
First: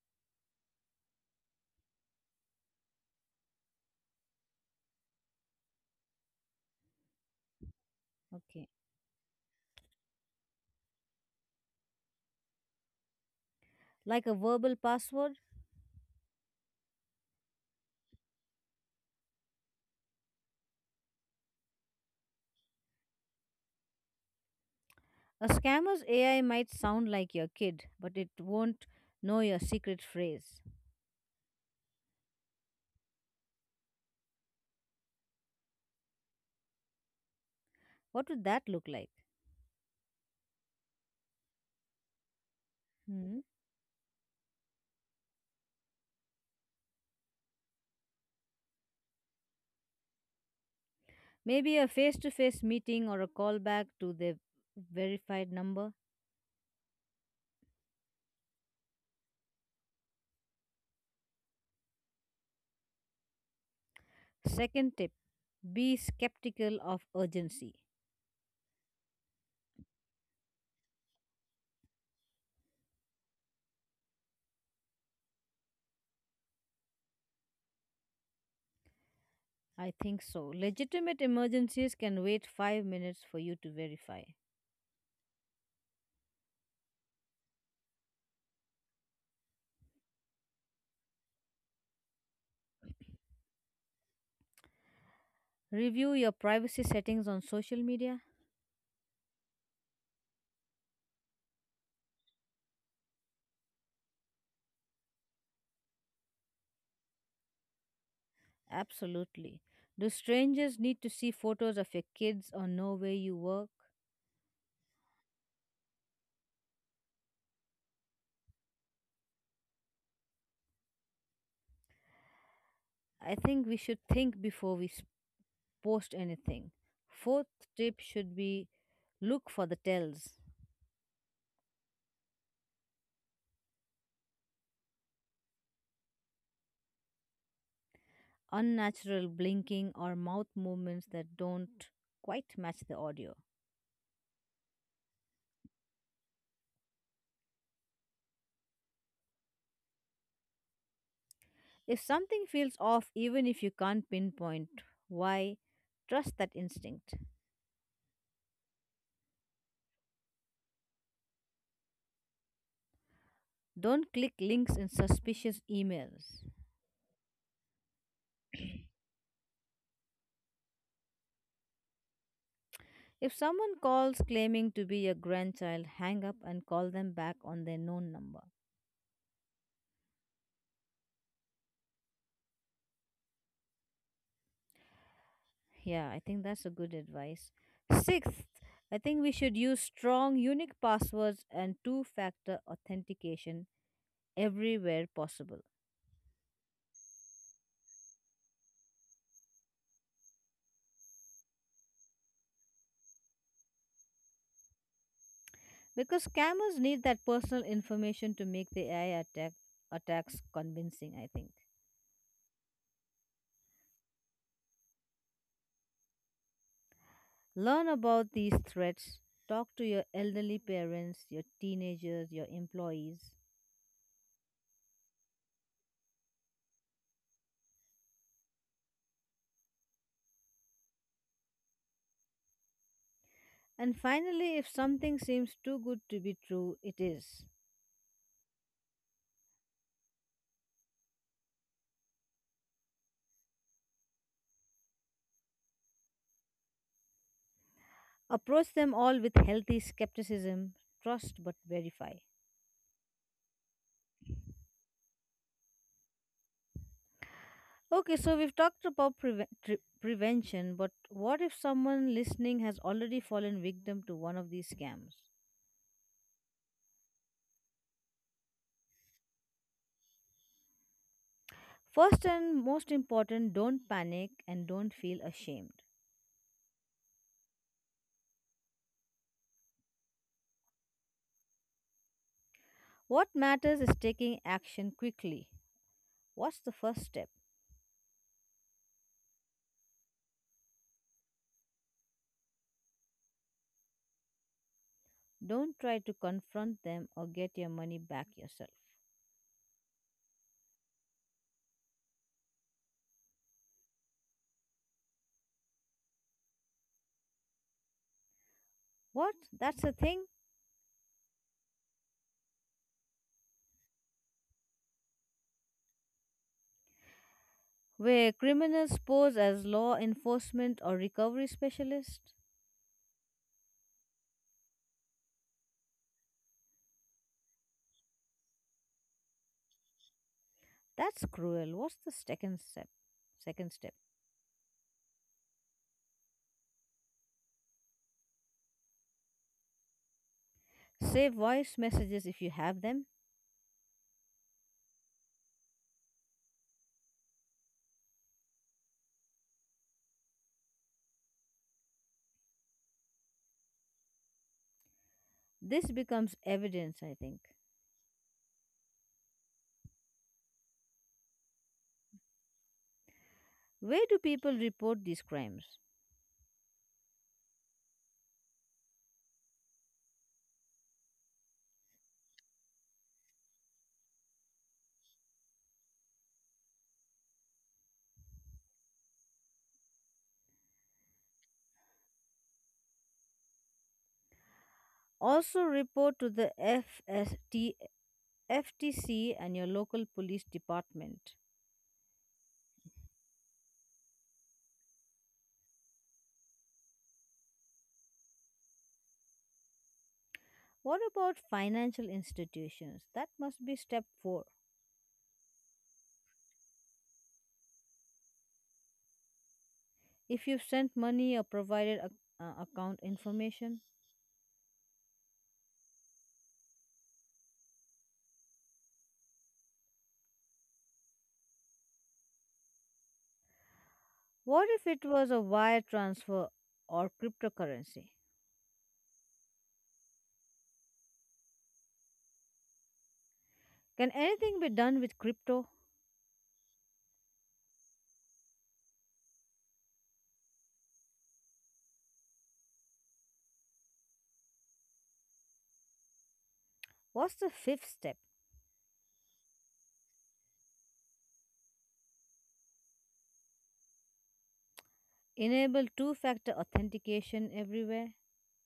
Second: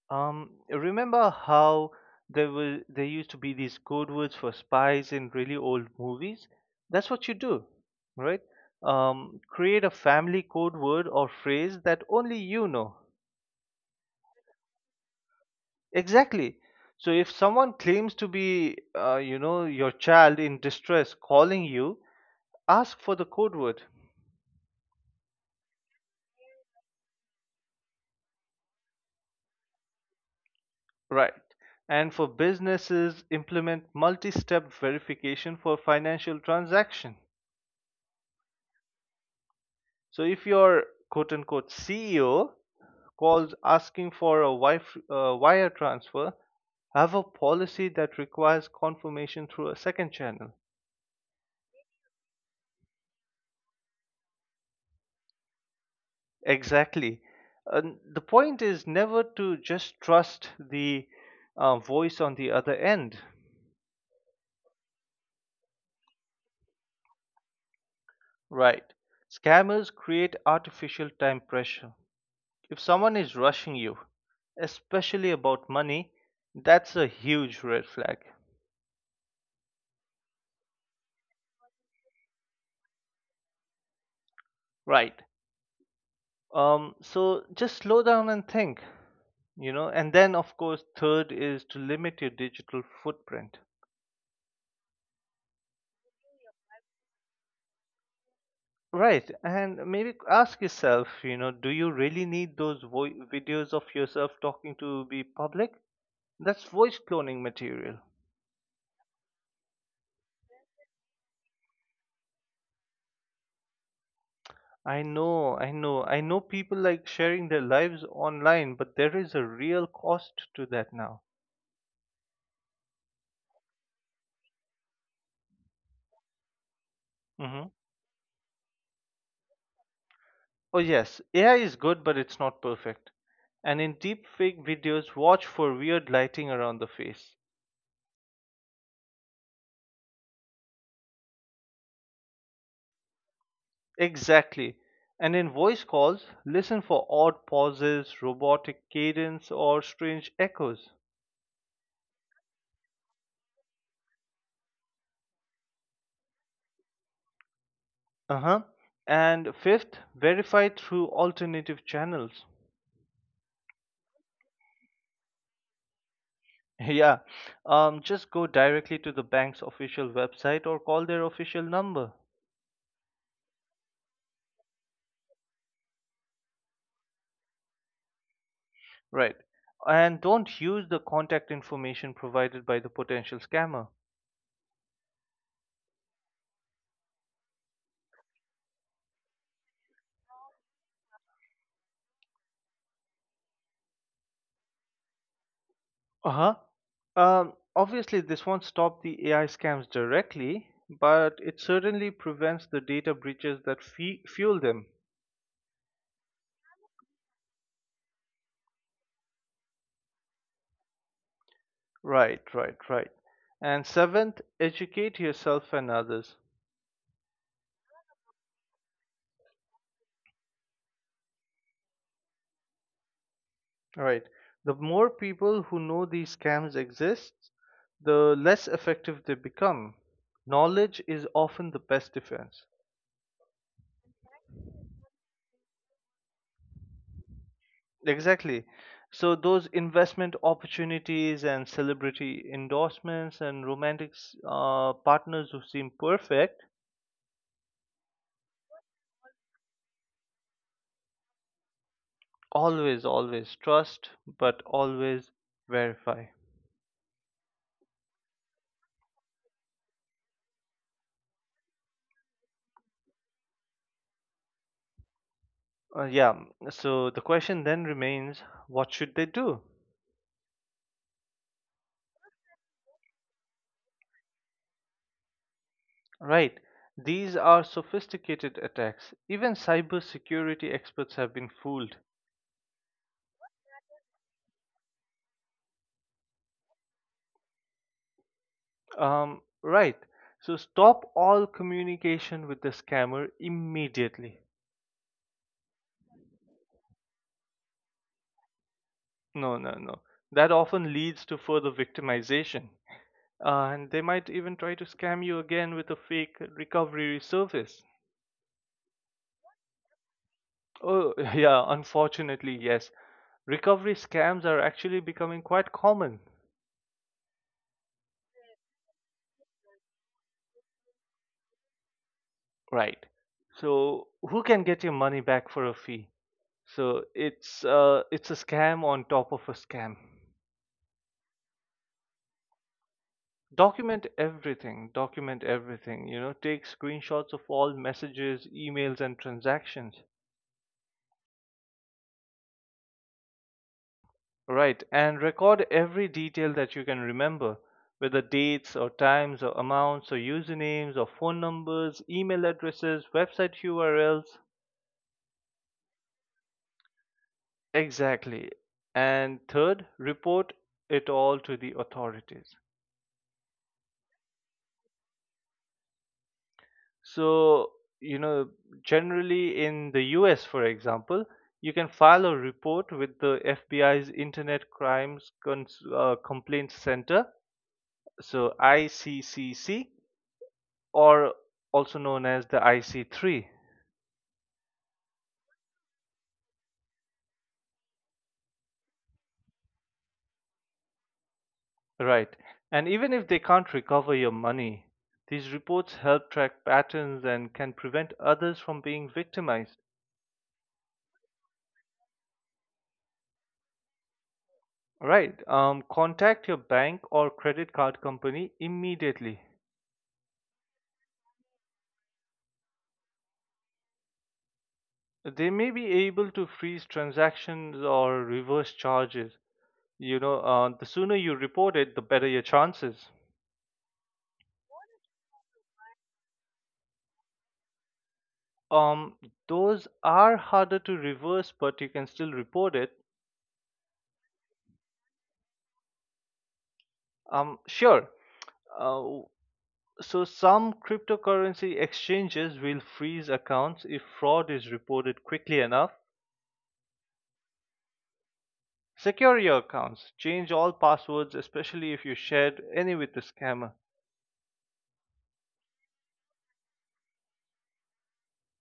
S1: Remember how there used to be these code words for spies in really old movies? That's what you do, right?
S2: Okay.
S1: Create a family code word or phrase that only you know.
S2: Like a verbal password?
S1: Exactly. So if someone claims to be, you know, your child in distress calling you, ask for the code word,
S2: A scammer's AI might sound like your kid, but it won't know your secret phrase.
S1: right? And for businesses, implement multi-step verification for financial transaction.
S2: What would that look like?
S1: So if your quote unquote CEO
S2: Hmm.
S1: calls asking for a wire transfer, have a policy that requires confirmation through a second channel.
S2: Maybe a face to face meeting or a callback to the verified number.
S1: Exactly. And the point is never to just trust the voice on the other end.
S2: Second tip, be skeptical of urgency.
S1: Right. Scammers create artificial time pressure. If someone is rushing you, especially about money, that's a huge red flag.
S2: I think so. Legitimate emergencies can wait 5 minutes for you to verify.
S1: Right. So just slow down and think, you know, and then of course, third is to limit your digital footprint.
S2: Review your privacy settings on social media.
S1: Right, and maybe ask yourself, you know, do you really need those videos of yourself talking to be public? That's voice cloning material.
S2: Absolutely. Do strangers need to see photos of your kids or know where you work?
S1: I know, I know, I know people like sharing their lives online, but there is a real cost to that now.
S2: I think we should think before post anything. Fourth
S1: Hmm.
S2: tip should be, look for the tells,
S1: Oh yes, AI is good but it's not perfect. And in deepfake videos, watch for weird lighting around the face.
S2: unnatural blinking or mouth movements that don't quite match the audio.
S1: Exactly. And in voice calls, listen for odd pauses, robotic cadence, or strange echoes.
S2: If something feels off, even if you can't pinpoint why, trust that instinct.
S1: Uh huh. And fifth, verify through alternative channels.
S2: Don't click links in suspicious emails.
S1: (laughs) Yeah. Just go directly to the bank's official website or call their official number.
S2: If someone calls claiming to be your grandchild, hang up and call them back on their known number.
S1: Right. And don't use the contact information provided by the potential scammer.
S2: Yeah, I think that's a good advice. Sixth, I think we should use strong, unique passwords and two factor authentication everywhere possible.
S1: Uh-huh. Obviously, this won't stop the AI scams directly, but it certainly prevents the data breaches that fe fuel them.
S2: Because scammers need that personal information to make the attacks convincing, I think.
S1: Right, right, right. And seventh, educate yourself and others.
S2: Learn about these threats. Talk to your elderly parents, your teenagers, your employees.
S1: All right. The more people who know these scams exist, the less effective they become. Knowledge is often the best defense.
S2: And finally, if something seems too good to be true, it is.
S1: Exactly. So those investment opportunities and celebrity endorsements and romantic partners who seem perfect,
S2: Approach them all with healthy skepticism, trust but verify.
S1: always, always trust, but always verify.
S2: Okay, so we've talked about prevention, but what if someone listening has already fallen victim to one of these scams?
S1: Yeah. So the question then remains, what should they do?
S2: First and most important, don't panic and don't feel ashamed.
S1: Right. These are sophisticated attacks. Even cybersecurity experts have been fooled.
S2: What matters is taking action quickly. What's the first step?
S1: Right. So stop all communication with the scammer immediately.
S2: Don't try to confront them or get your money back yourself.
S1: No, no, no. That often leads to further victimization. And they might even try to scam you again with a fake recovery service.
S2: What? That's a thing?
S1: Oh, (laughs) yeah, unfortunately, yes. Recovery scams are actually becoming quite common.
S2: Where criminals pose as law enforcement or recovery specialists.
S1: Right. So, who can get your money back for a fee? So, it's a scam on top of a scam.
S2: That's cruel. What's the second step? Second step.
S1: Document everything, you know, take screenshots of all messages, emails and transactions.
S2: Save voice messages if you have them.
S1: Right, and record every detail that you can remember, whether dates or times or amounts or usernames or phone numbers, email addresses, website URLs.
S2: This becomes evidence, I think.
S1: Exactly. And third, report it all to the authorities.
S2: Where do people report these crimes?
S1: So, you know, generally in the US, for example, you can file a report with the FBI's Internet Complaints Center, so ICCC, or also known as the IC3,
S2: Also report to the FSTFTC and your local police department.
S1: right? And even if they can't recover your money, these reports help track patterns and can prevent others from being victimized.
S2: What about financial institutions? That must be step 4.
S1: Right. Contact your bank or credit card company immediately.
S2: If you've sent money or provided a, account information,
S1: They may be able to freeze transactions or reverse charges. You know, the sooner you report it, the better your chances.
S2: what if it was a wire transfer or cryptocurrency?
S1: Um, those are harder to reverse, but you can still report it.
S2: Can anything be done with crypto?
S1: Sure. Uh, So some cryptocurrency exchanges will freeze accounts if fraud is reported quickly enough.
S2: What's the fifth step?
S1: Secure your accounts. Change all passwords, especially if you shared any with the scammer.
S2: Enable two factor authentication everywhere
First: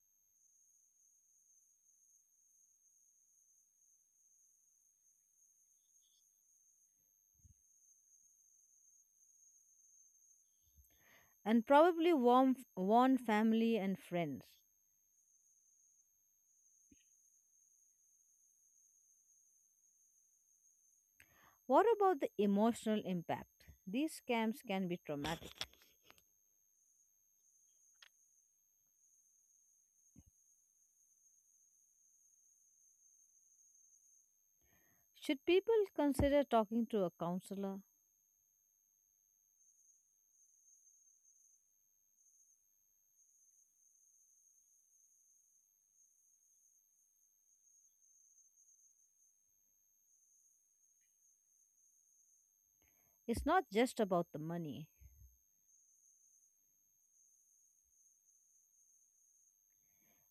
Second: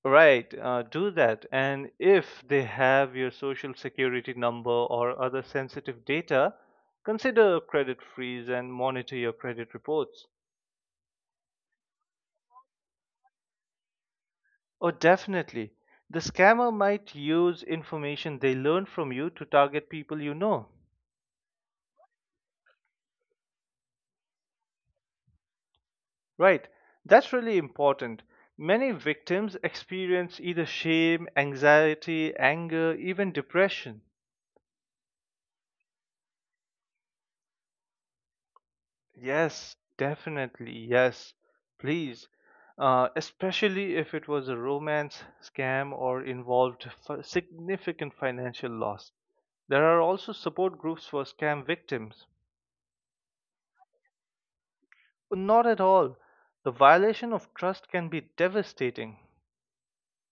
S1: Right, do that. And if they have your social security number or other sensitive data, consider a credit freeze and monitor your credit reports.
S2: and probably warn family and friends.
S1: Oh, definitely. The scammer might use information they learn from you to target people you know.
S2: What about the emotional impact? These scams can be traumatic.
S1: Right. That's really important. Many victims experience either shame, anxiety, anger, even depression.
S2: Should people consider talking to a counselor?
S1: Yes, definitely. Yes, please. Especially if it was a romance scam or involved significant financial loss. There are also support groups for scam victims.
S2: It's not just about the money.
S1: Not at all. The violation of trust can be devastating.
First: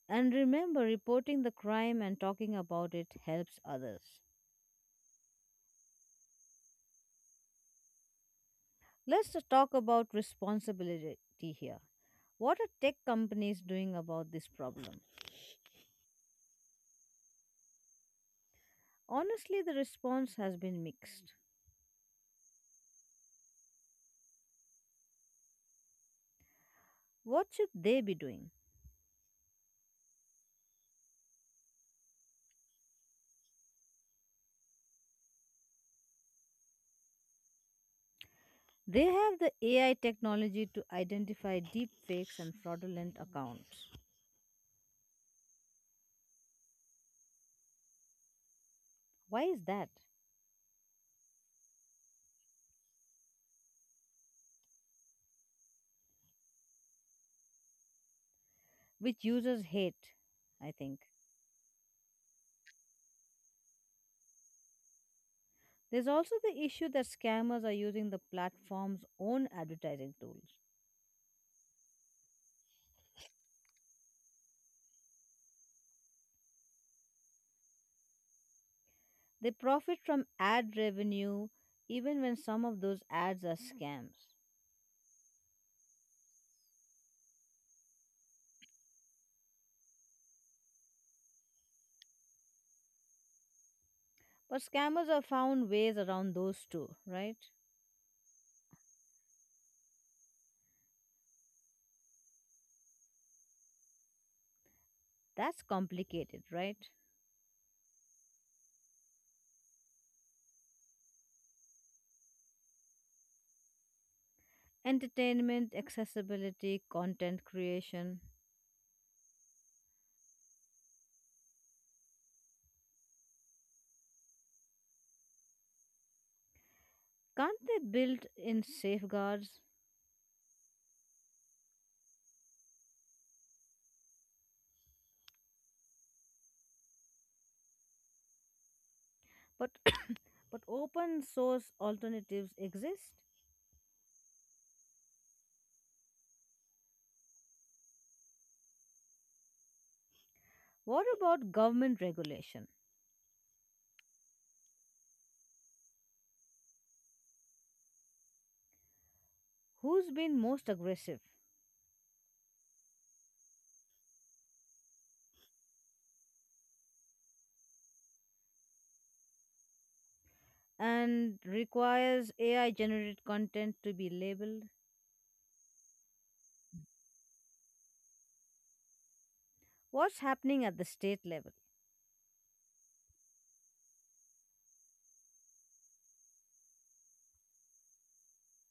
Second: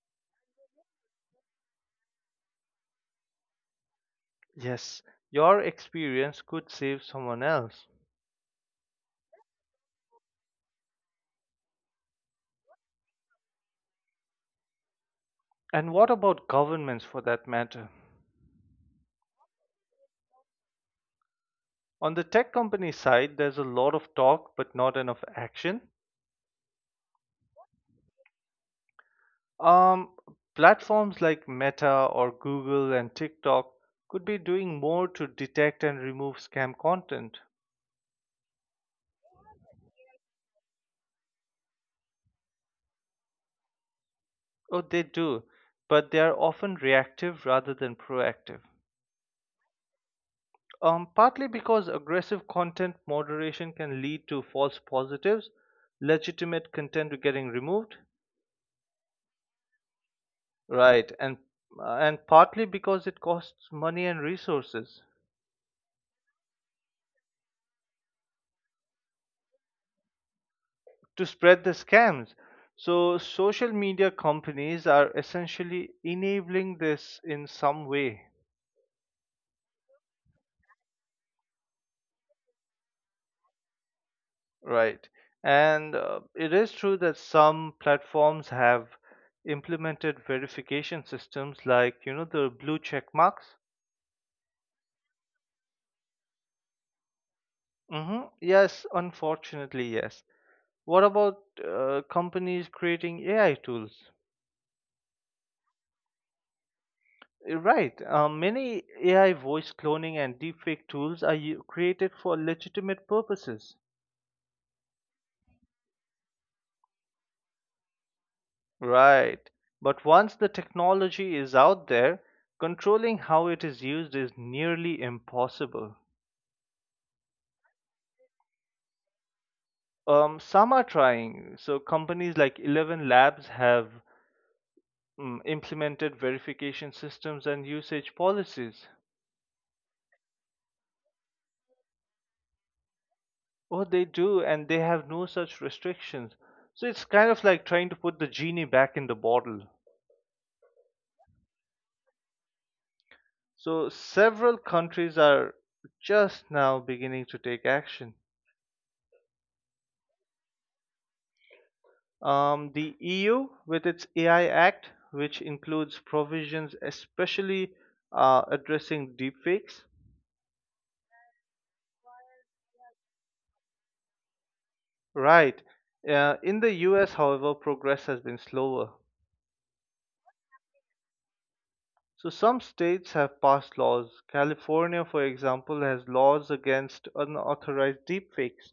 S2: And remember, reporting the crime and talking about it helps others.
S1: Yes, your experience could save someone else.
S2: Let's talk about responsibility here. What are tech companies doing about this problem?
S1: And what about governments for that matter?
S2: Honestly, the response has been mixed.
S1: On the tech company side, there's a lot of talk but not enough action.
S2: What should they be doing?
S1: Um, Platforms like Meta or Google and TikTok could be doing more to detect and remove scam content.
S2: They have the AI technology to identify deepfakes and fraudulent accounts.
S1: Oh, they do, but they are often reactive rather than proactive.
S2: Why is that?
S1: Partly because aggressive content moderation can lead to false positives, legitimate content getting removed.
S2: Which users hate, I think.
S1: Right, and partly because it costs money and resources
S2: There's also the issue that scammers are using the platform's own advertising tools.
S1: to spread the scams. So social media companies are essentially enabling this in some way,
S2: They profit from ad revenue even when some of those ads are scams.
S1: right? And it is true that some platforms have implemented verification systems like, you know, the blue check marks.
S2: But scammers have found ways around those too, right?
S1: Hmm. Yes, unfortunately, yes. What about companies creating AI tools?
S2: That's complicated, right?
S1: Right. Many AI voice cloning and deepfake tools are created for legitimate purposes.
S2: Entertainment, accessibility, content creation.
S1: Right. But once the technology is out there, controlling how it is used is nearly impossible.
S2: Can't they build in safeguards?
S1: Some are trying. So companies like 11 Labs have implemented verification systems and usage policies.
S2: But (coughs) but open source alternatives exist.
S1: Oh, they do, and they have no such restrictions. So it's kind of like trying to put the genie back in the bottle.
S2: What about government regulation?
S1: So several countries are just now beginning to take action.
S2: Who's been most aggressive
S1: The EU, with its AI Act, which includes provisions especially addressing deepfakes,
S2: and requires AI generated content to be labeled?
S1: right? In the US, however, progress has been slower.
S2: What's happening at the state level?
S1: So some states have passed laws. California, for example, has laws against unauthorized deepfakes.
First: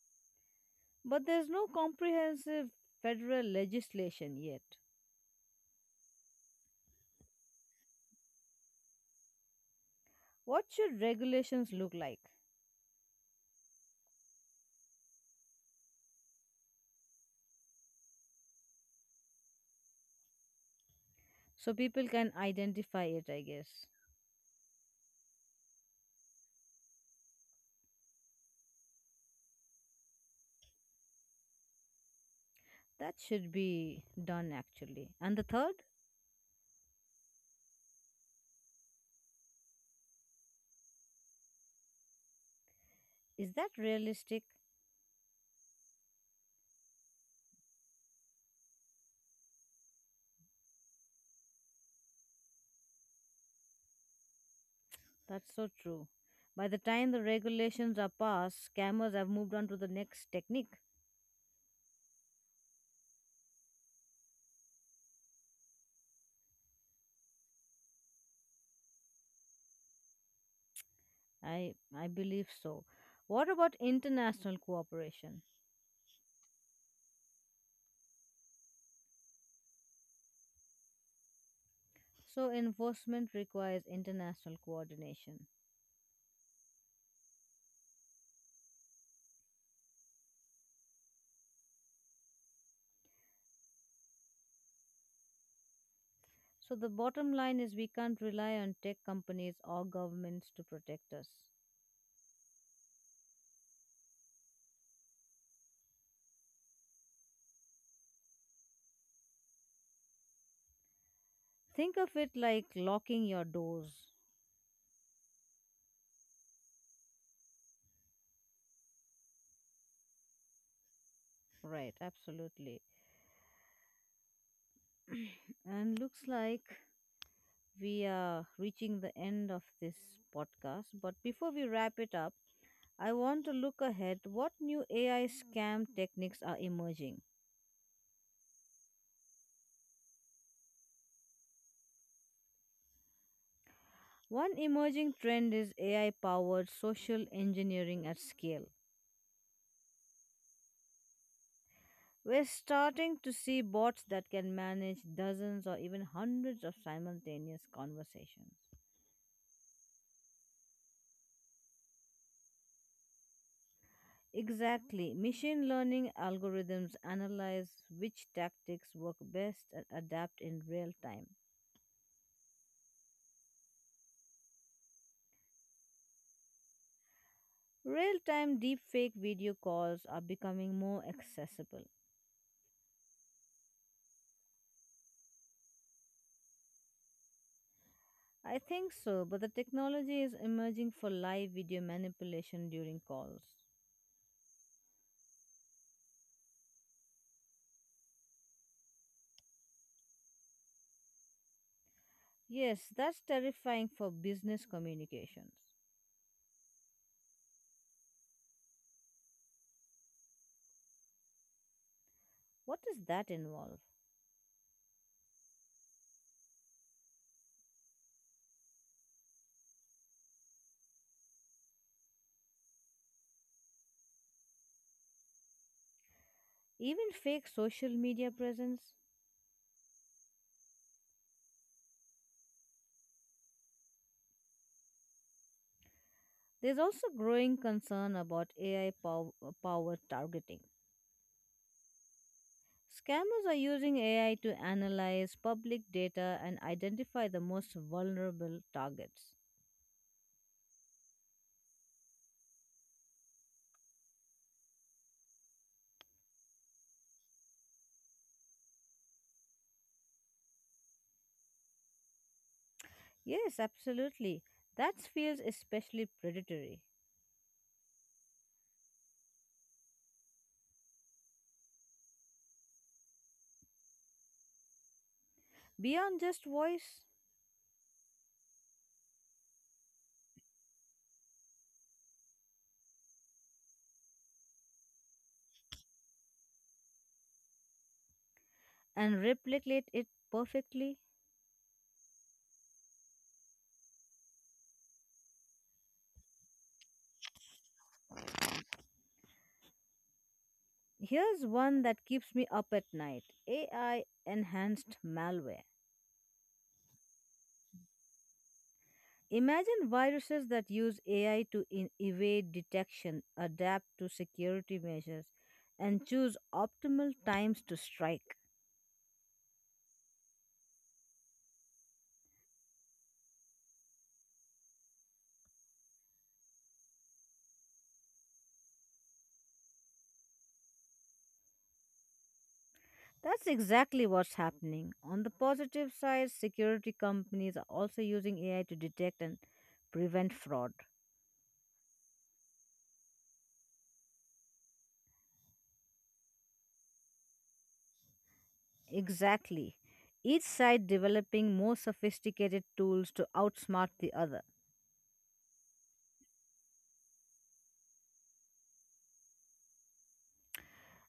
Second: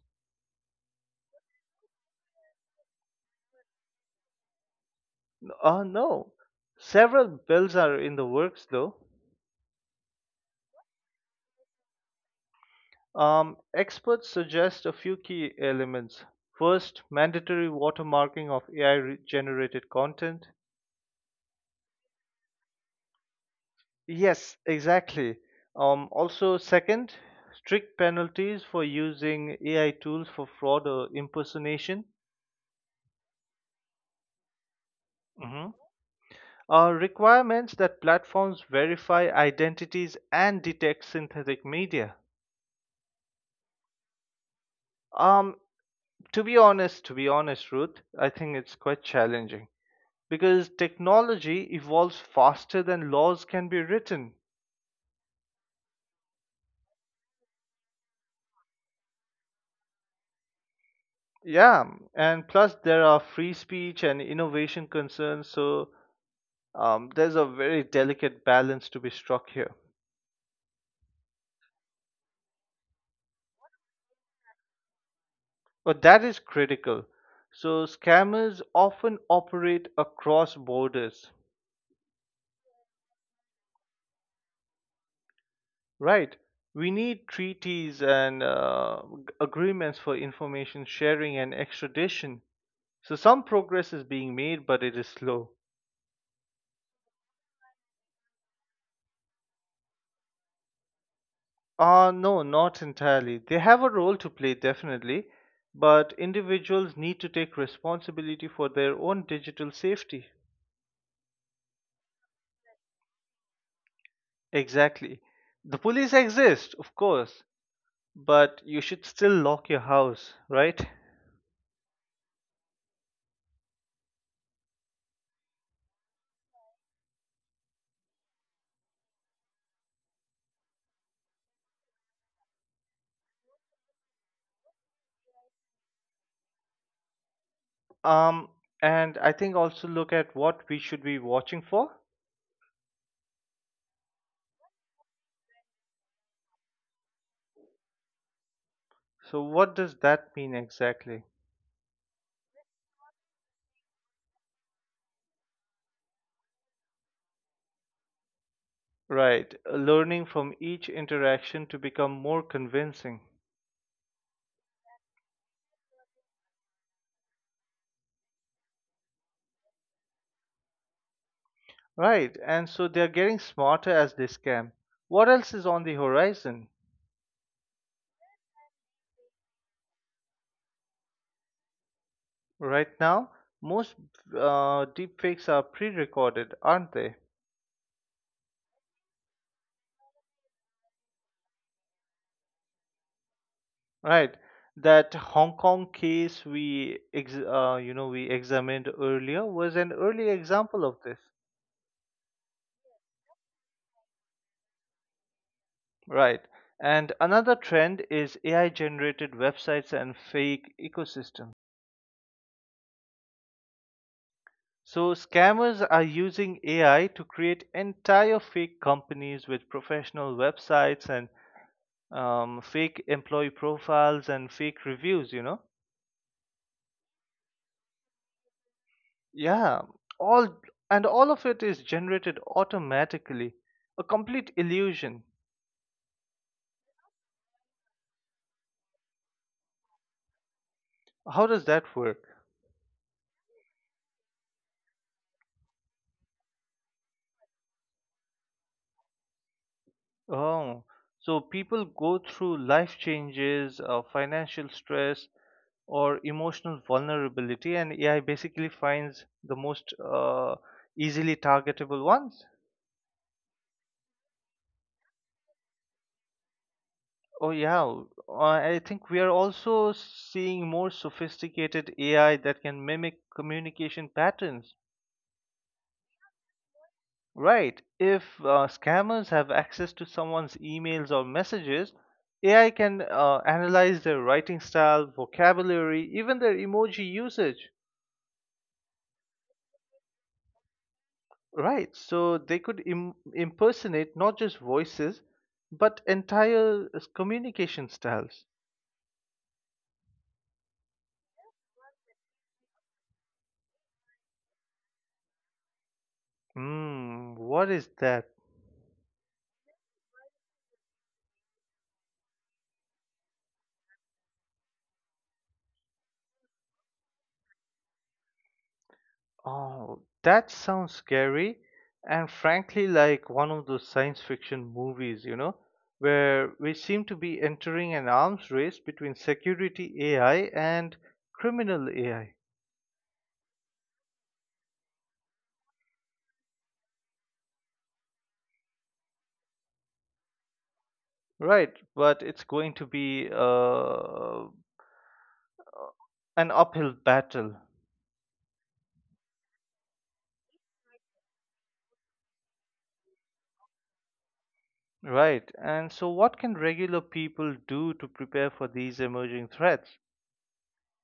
S2: But there's no comprehensive federal legislation yet.
S1: No, several bills are in the works, though.
S2: What should regulations look like
S1: Experts suggest a few key elements. First, mandatory watermarking of AI generated content.
S2: so people can identify it? I guess
S1: Yes, exactly. Second, strict penalties for using AI tools for fraud or impersonation.
S2: that should be done actually. And the
S1: Mhm.
S2: third
S1: Requirements that platforms verify identities and detect synthetic media.
S2: is that realistic?
S1: Um, to be honest Ruth, I think it's quite challenging, because technology evolves faster than laws can be written.
S2: That's so true. By the time the regulations are passed, scammers have moved on to the next technique.
S1: Yeah, and plus there are free speech and innovation concerns, so there's a very delicate balance to be struck here.
S2: I believe so. What about international cooperation?
S1: But that is critical. So scammers often operate across borders,
S2: So enforcement requires international coordination.
S1: right? We need treaties and agreements for information sharing and extradition. So some progress is being made, but it is slow.
S2: So the bottom line is we can't rely on tech companies or governments to protect us.
S1: No, not entirely. They have a role to play, definitely, but individuals need to take responsibility for their own digital safety.
S2: Think of it like locking your doors.
S1: Exactly. The police exist, of course, but you should still lock your house, right?
S2: Right, absolutely. (clears throat) And looks like we are reaching the end of this podcast. But before we wrap it up, I want to look ahead what new AI scam techniques are emerging.
S1: Um, and I think also look at what we should be watching for.
S2: One emerging trend is AI powered social engineering at scale.
S1: So, what does that mean exactly?
S2: We're starting to see bots that can manage dozens or even hundreds of simultaneous conversations.
S1: Right, learning from each interaction to become more convincing.
S2: Exactly. Machine learning algorithms analyze which tactics work best and adapt in real time.
S1: Right, and so they're getting smarter as they scam. What else is on the horizon?
S2: Real time deepfake video calls are becoming more accessible.
S1: Right now, most deepfakes are pre recorded, aren't they?
S2: I think so, but the technology is emerging for live video manipulation during calls.
S1: Right, that Hong Kong case we examined earlier was an early example of this.
S2: Yes, that's terrifying for business communications.
S1: Right, and another trend is AI generated websites and fake ecosystems.
S2: What does that involve?
S1: So scammers are using AI to create entire fake companies with professional websites and fake employee profiles and fake reviews.
S2: Even fake social media presence?
S1: Yeah, all, and all of it is generated automatically, a complete illusion.
S2: There's also growing concern about AI powered targeting.
S1: How does that work?
S2: Scammers are using AI to analyze public data and identify the most vulnerable targets.
S1: Oh, so people go through life changes, financial stress or emotional vulnerability, and AI basically finds the most easily targetable ones.
S2: Yes, absolutely. That feels especially predatory.
S1: Oh yeah, I think we are also seeing more sophisticated AI that can mimic communication patterns.
S2: Beyond just voice
S1: Right. If scammers have access to someone's emails or messages, AI can analyze their writing style, vocabulary, even their emoji usage.
S2: and replicate it perfectly.
S1: Right. So they could impersonate not just voices, but entire communication styles.
S2: Here's one that keeps me up at night: AI enhanced malware.
S1: Hmm, what is that?
S2: Imagine viruses that use AI to evade detection, adapt to security measures, and choose optimal times to strike.
S1: Oh, that sounds scary and frankly like one of those science fiction movies, you know, where we seem to be entering an arms race between security AI and criminal AI.
S2: That's exactly what's happening. On the positive side, security companies are also using AI to detect and prevent fraud.
S1: Right, but it's going to be an uphill battle.
S2: Exactly. Each side developing more sophisticated tools to outsmart the other.
S1: Right, and so what can regular people do to prepare for these emerging threats?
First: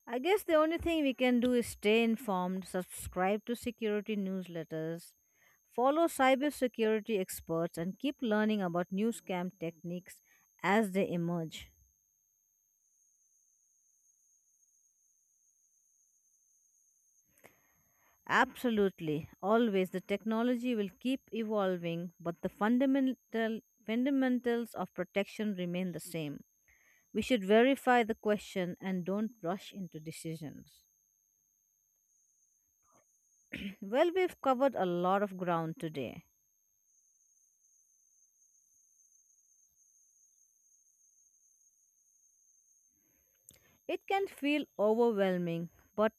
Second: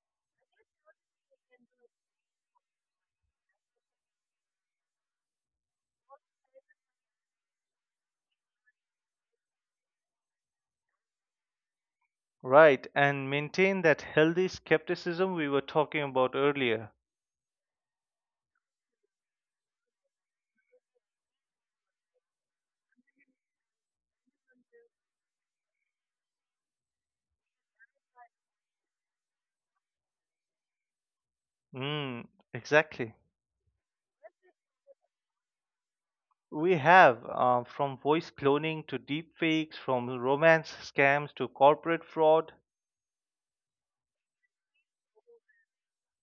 S2: I guess the only thing we can do is stay informed, subscribe to security newsletters, follow cybersecurity experts, and keep learning about new scam techniques as they emerge.
S1: Right, and maintain that healthy skepticism we were talking about earlier.
S2: Absolutely. Always the technology will keep evolving, but the fundamentals of protection remain the same. We should verify the question and don't rush into decisions. (laughs)
S1: Mm, exactly.
S2: (clears throat) Well, we've covered a lot of ground today.
S1: We have from voice cloning to deepfakes, from romance scams to corporate fraud.
S2: It can feel overwhelming, but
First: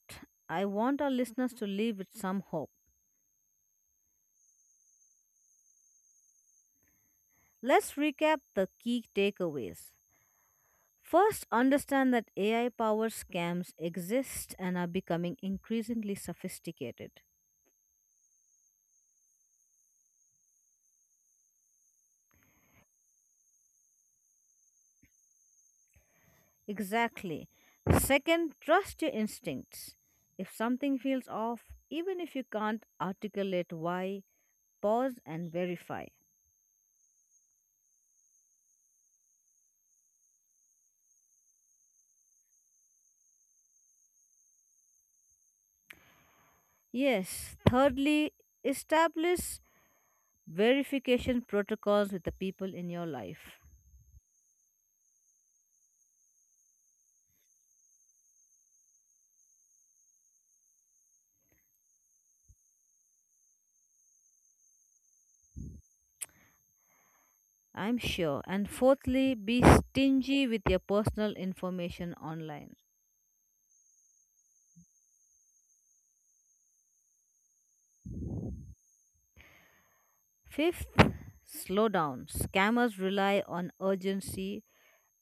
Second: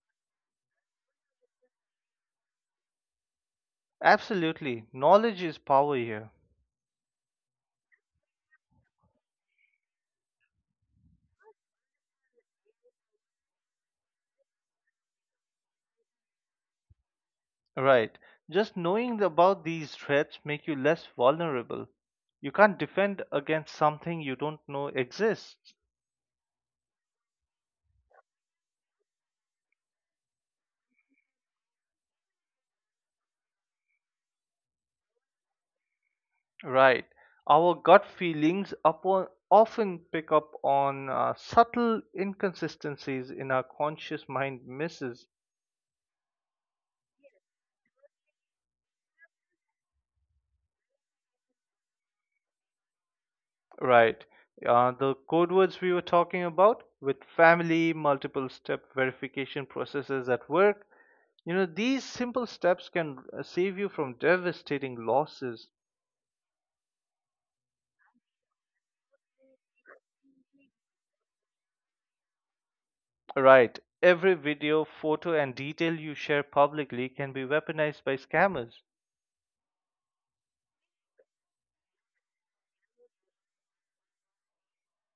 S2: I want our listeners to leave with some hope.
S1: Absolutely, knowledge is power here.
S2: Let's recap the key takeaways. First, understand that AI powered scams exist and are becoming increasingly sophisticated.
S1: Right. Just knowing about these threats make you less vulnerable. You can't defend against something you don't know exists.
S2: Exactly. Second, trust your instincts. If something feels off, even if you can't articulate why, pause and verify.
S1: Right. Our gut feelings upon, often pick up on subtle inconsistencies in our conscious mind misses.
S2: Yes, thirdly, establish verification protocols with the people in your life.
S1: Right. The code words we were talking about with family, multiple step verification processes at work, you know, these simple steps can save you from devastating losses.
S2: I'm sure. And fourthly, be stingy with your personal information online.
S1: Right. Every video, photo, and detail you share publicly can be weaponized by scammers.
S2: Fifth, slow down. Scammers rely on urgency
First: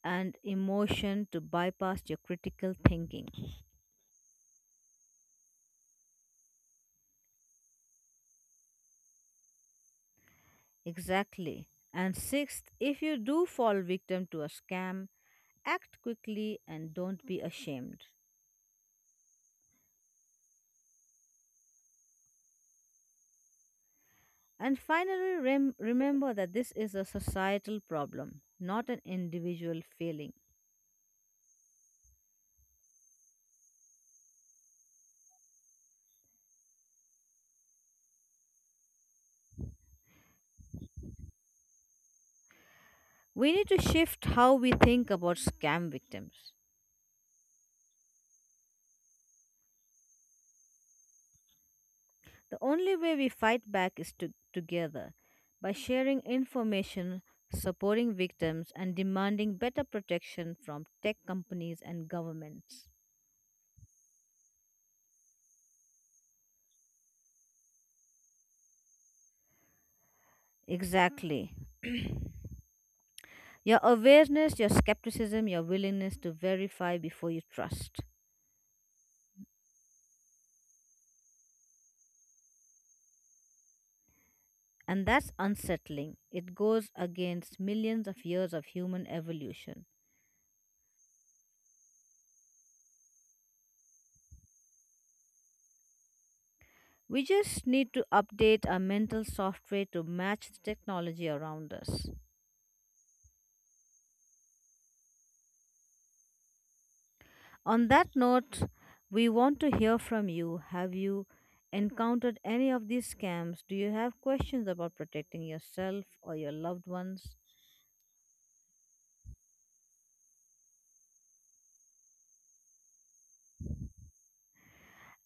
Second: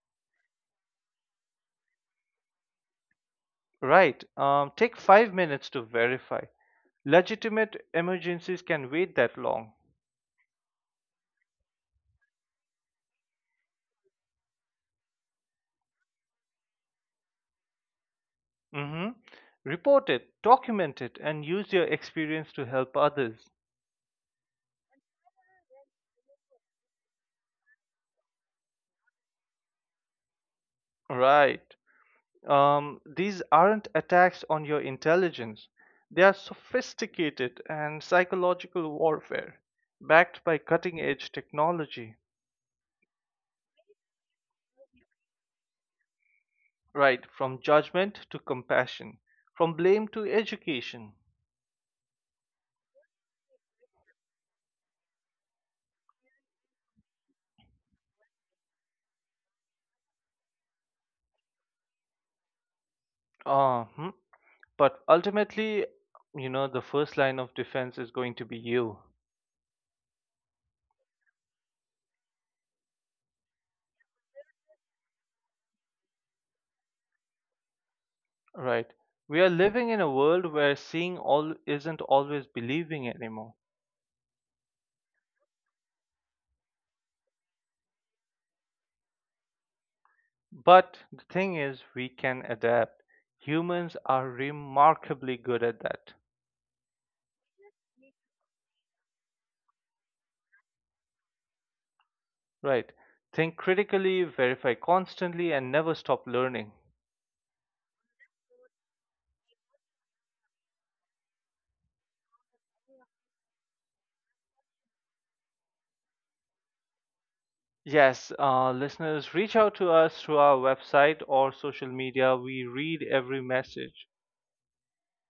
S2: and emotion to bypass your critical thinking.
S1: Right. Take 5 minutes to verify. Legitimate emergencies can wait that long.
S2: Exactly. And sixth, if you do fall victim to a scam, act quickly and don't be ashamed.
S1: Hmm. Report it, document it, and use your experience to help others.
S2: And finally, remember that this is a societal problem, not an individual failing.
S1: Right. These aren't attacks on your intelligence, they are sophisticated and psychological warfare backed by cutting edge technology,
S2: We need to shift how we think about scam victims.
S1: right? From judgment to compassion, from blame to education.
S2: The only way we fight back is together by sharing information, supporting victims, and demanding better protection from tech companies and governments.
S1: Hmm. But ultimately, you know, the first line of defense is going to be you,
S2: Exactly. (clears throat) Your awareness, your skepticism, your willingness to verify before you trust.
S1: right? We are living in a world where seeing all isn't always believing anymore.
S2: And that's unsettling. It goes against millions of years of human evolution.
S1: But the thing is, we can adapt. Humans are remarkably good at that,
S2: We just need to update our mental software to match the technology around us.
S1: right? Think critically, verify constantly, and never stop learning.
S2: On that note, we want to hear from you. Have you encountered any of these scams? Do you have questions about protecting yourself or your loved ones?
S1: Yes, listeners, reach out to us through our website or social media. We read every message.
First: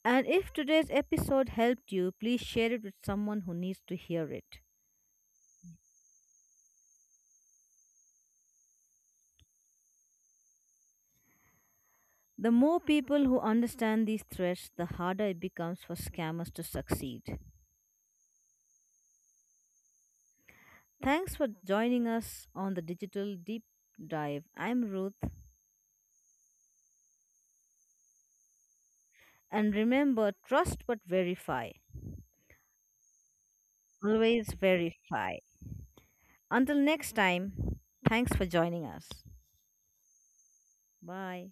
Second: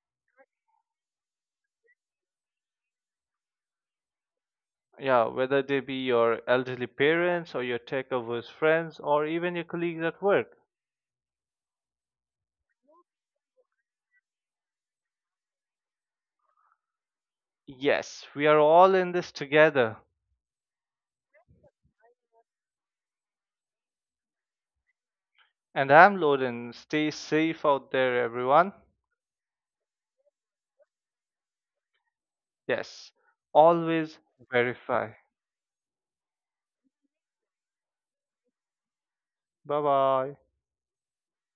S2: And if today's episode helped you, please share it with someone who needs to hear it.
S1: Yeah, whether they be your elderly parents or your tech averse friends or even your colleagues at work.
S2: The more people who understand these threats, the harder it becomes for scammers to succeed.
S1: Yes, we are all in this together.
S2: Thanks for joining us on the Digital Deep Dive. I'm Ruth.
S1: And I'm Loden. Stay safe out there, everyone.
S2: And remember, trust but verify.
S1: Yes, always
S2: Always
S1: verify.
S2: verify. Until next time, thanks for joining us.
S1: Bye bye.
S2: Bye.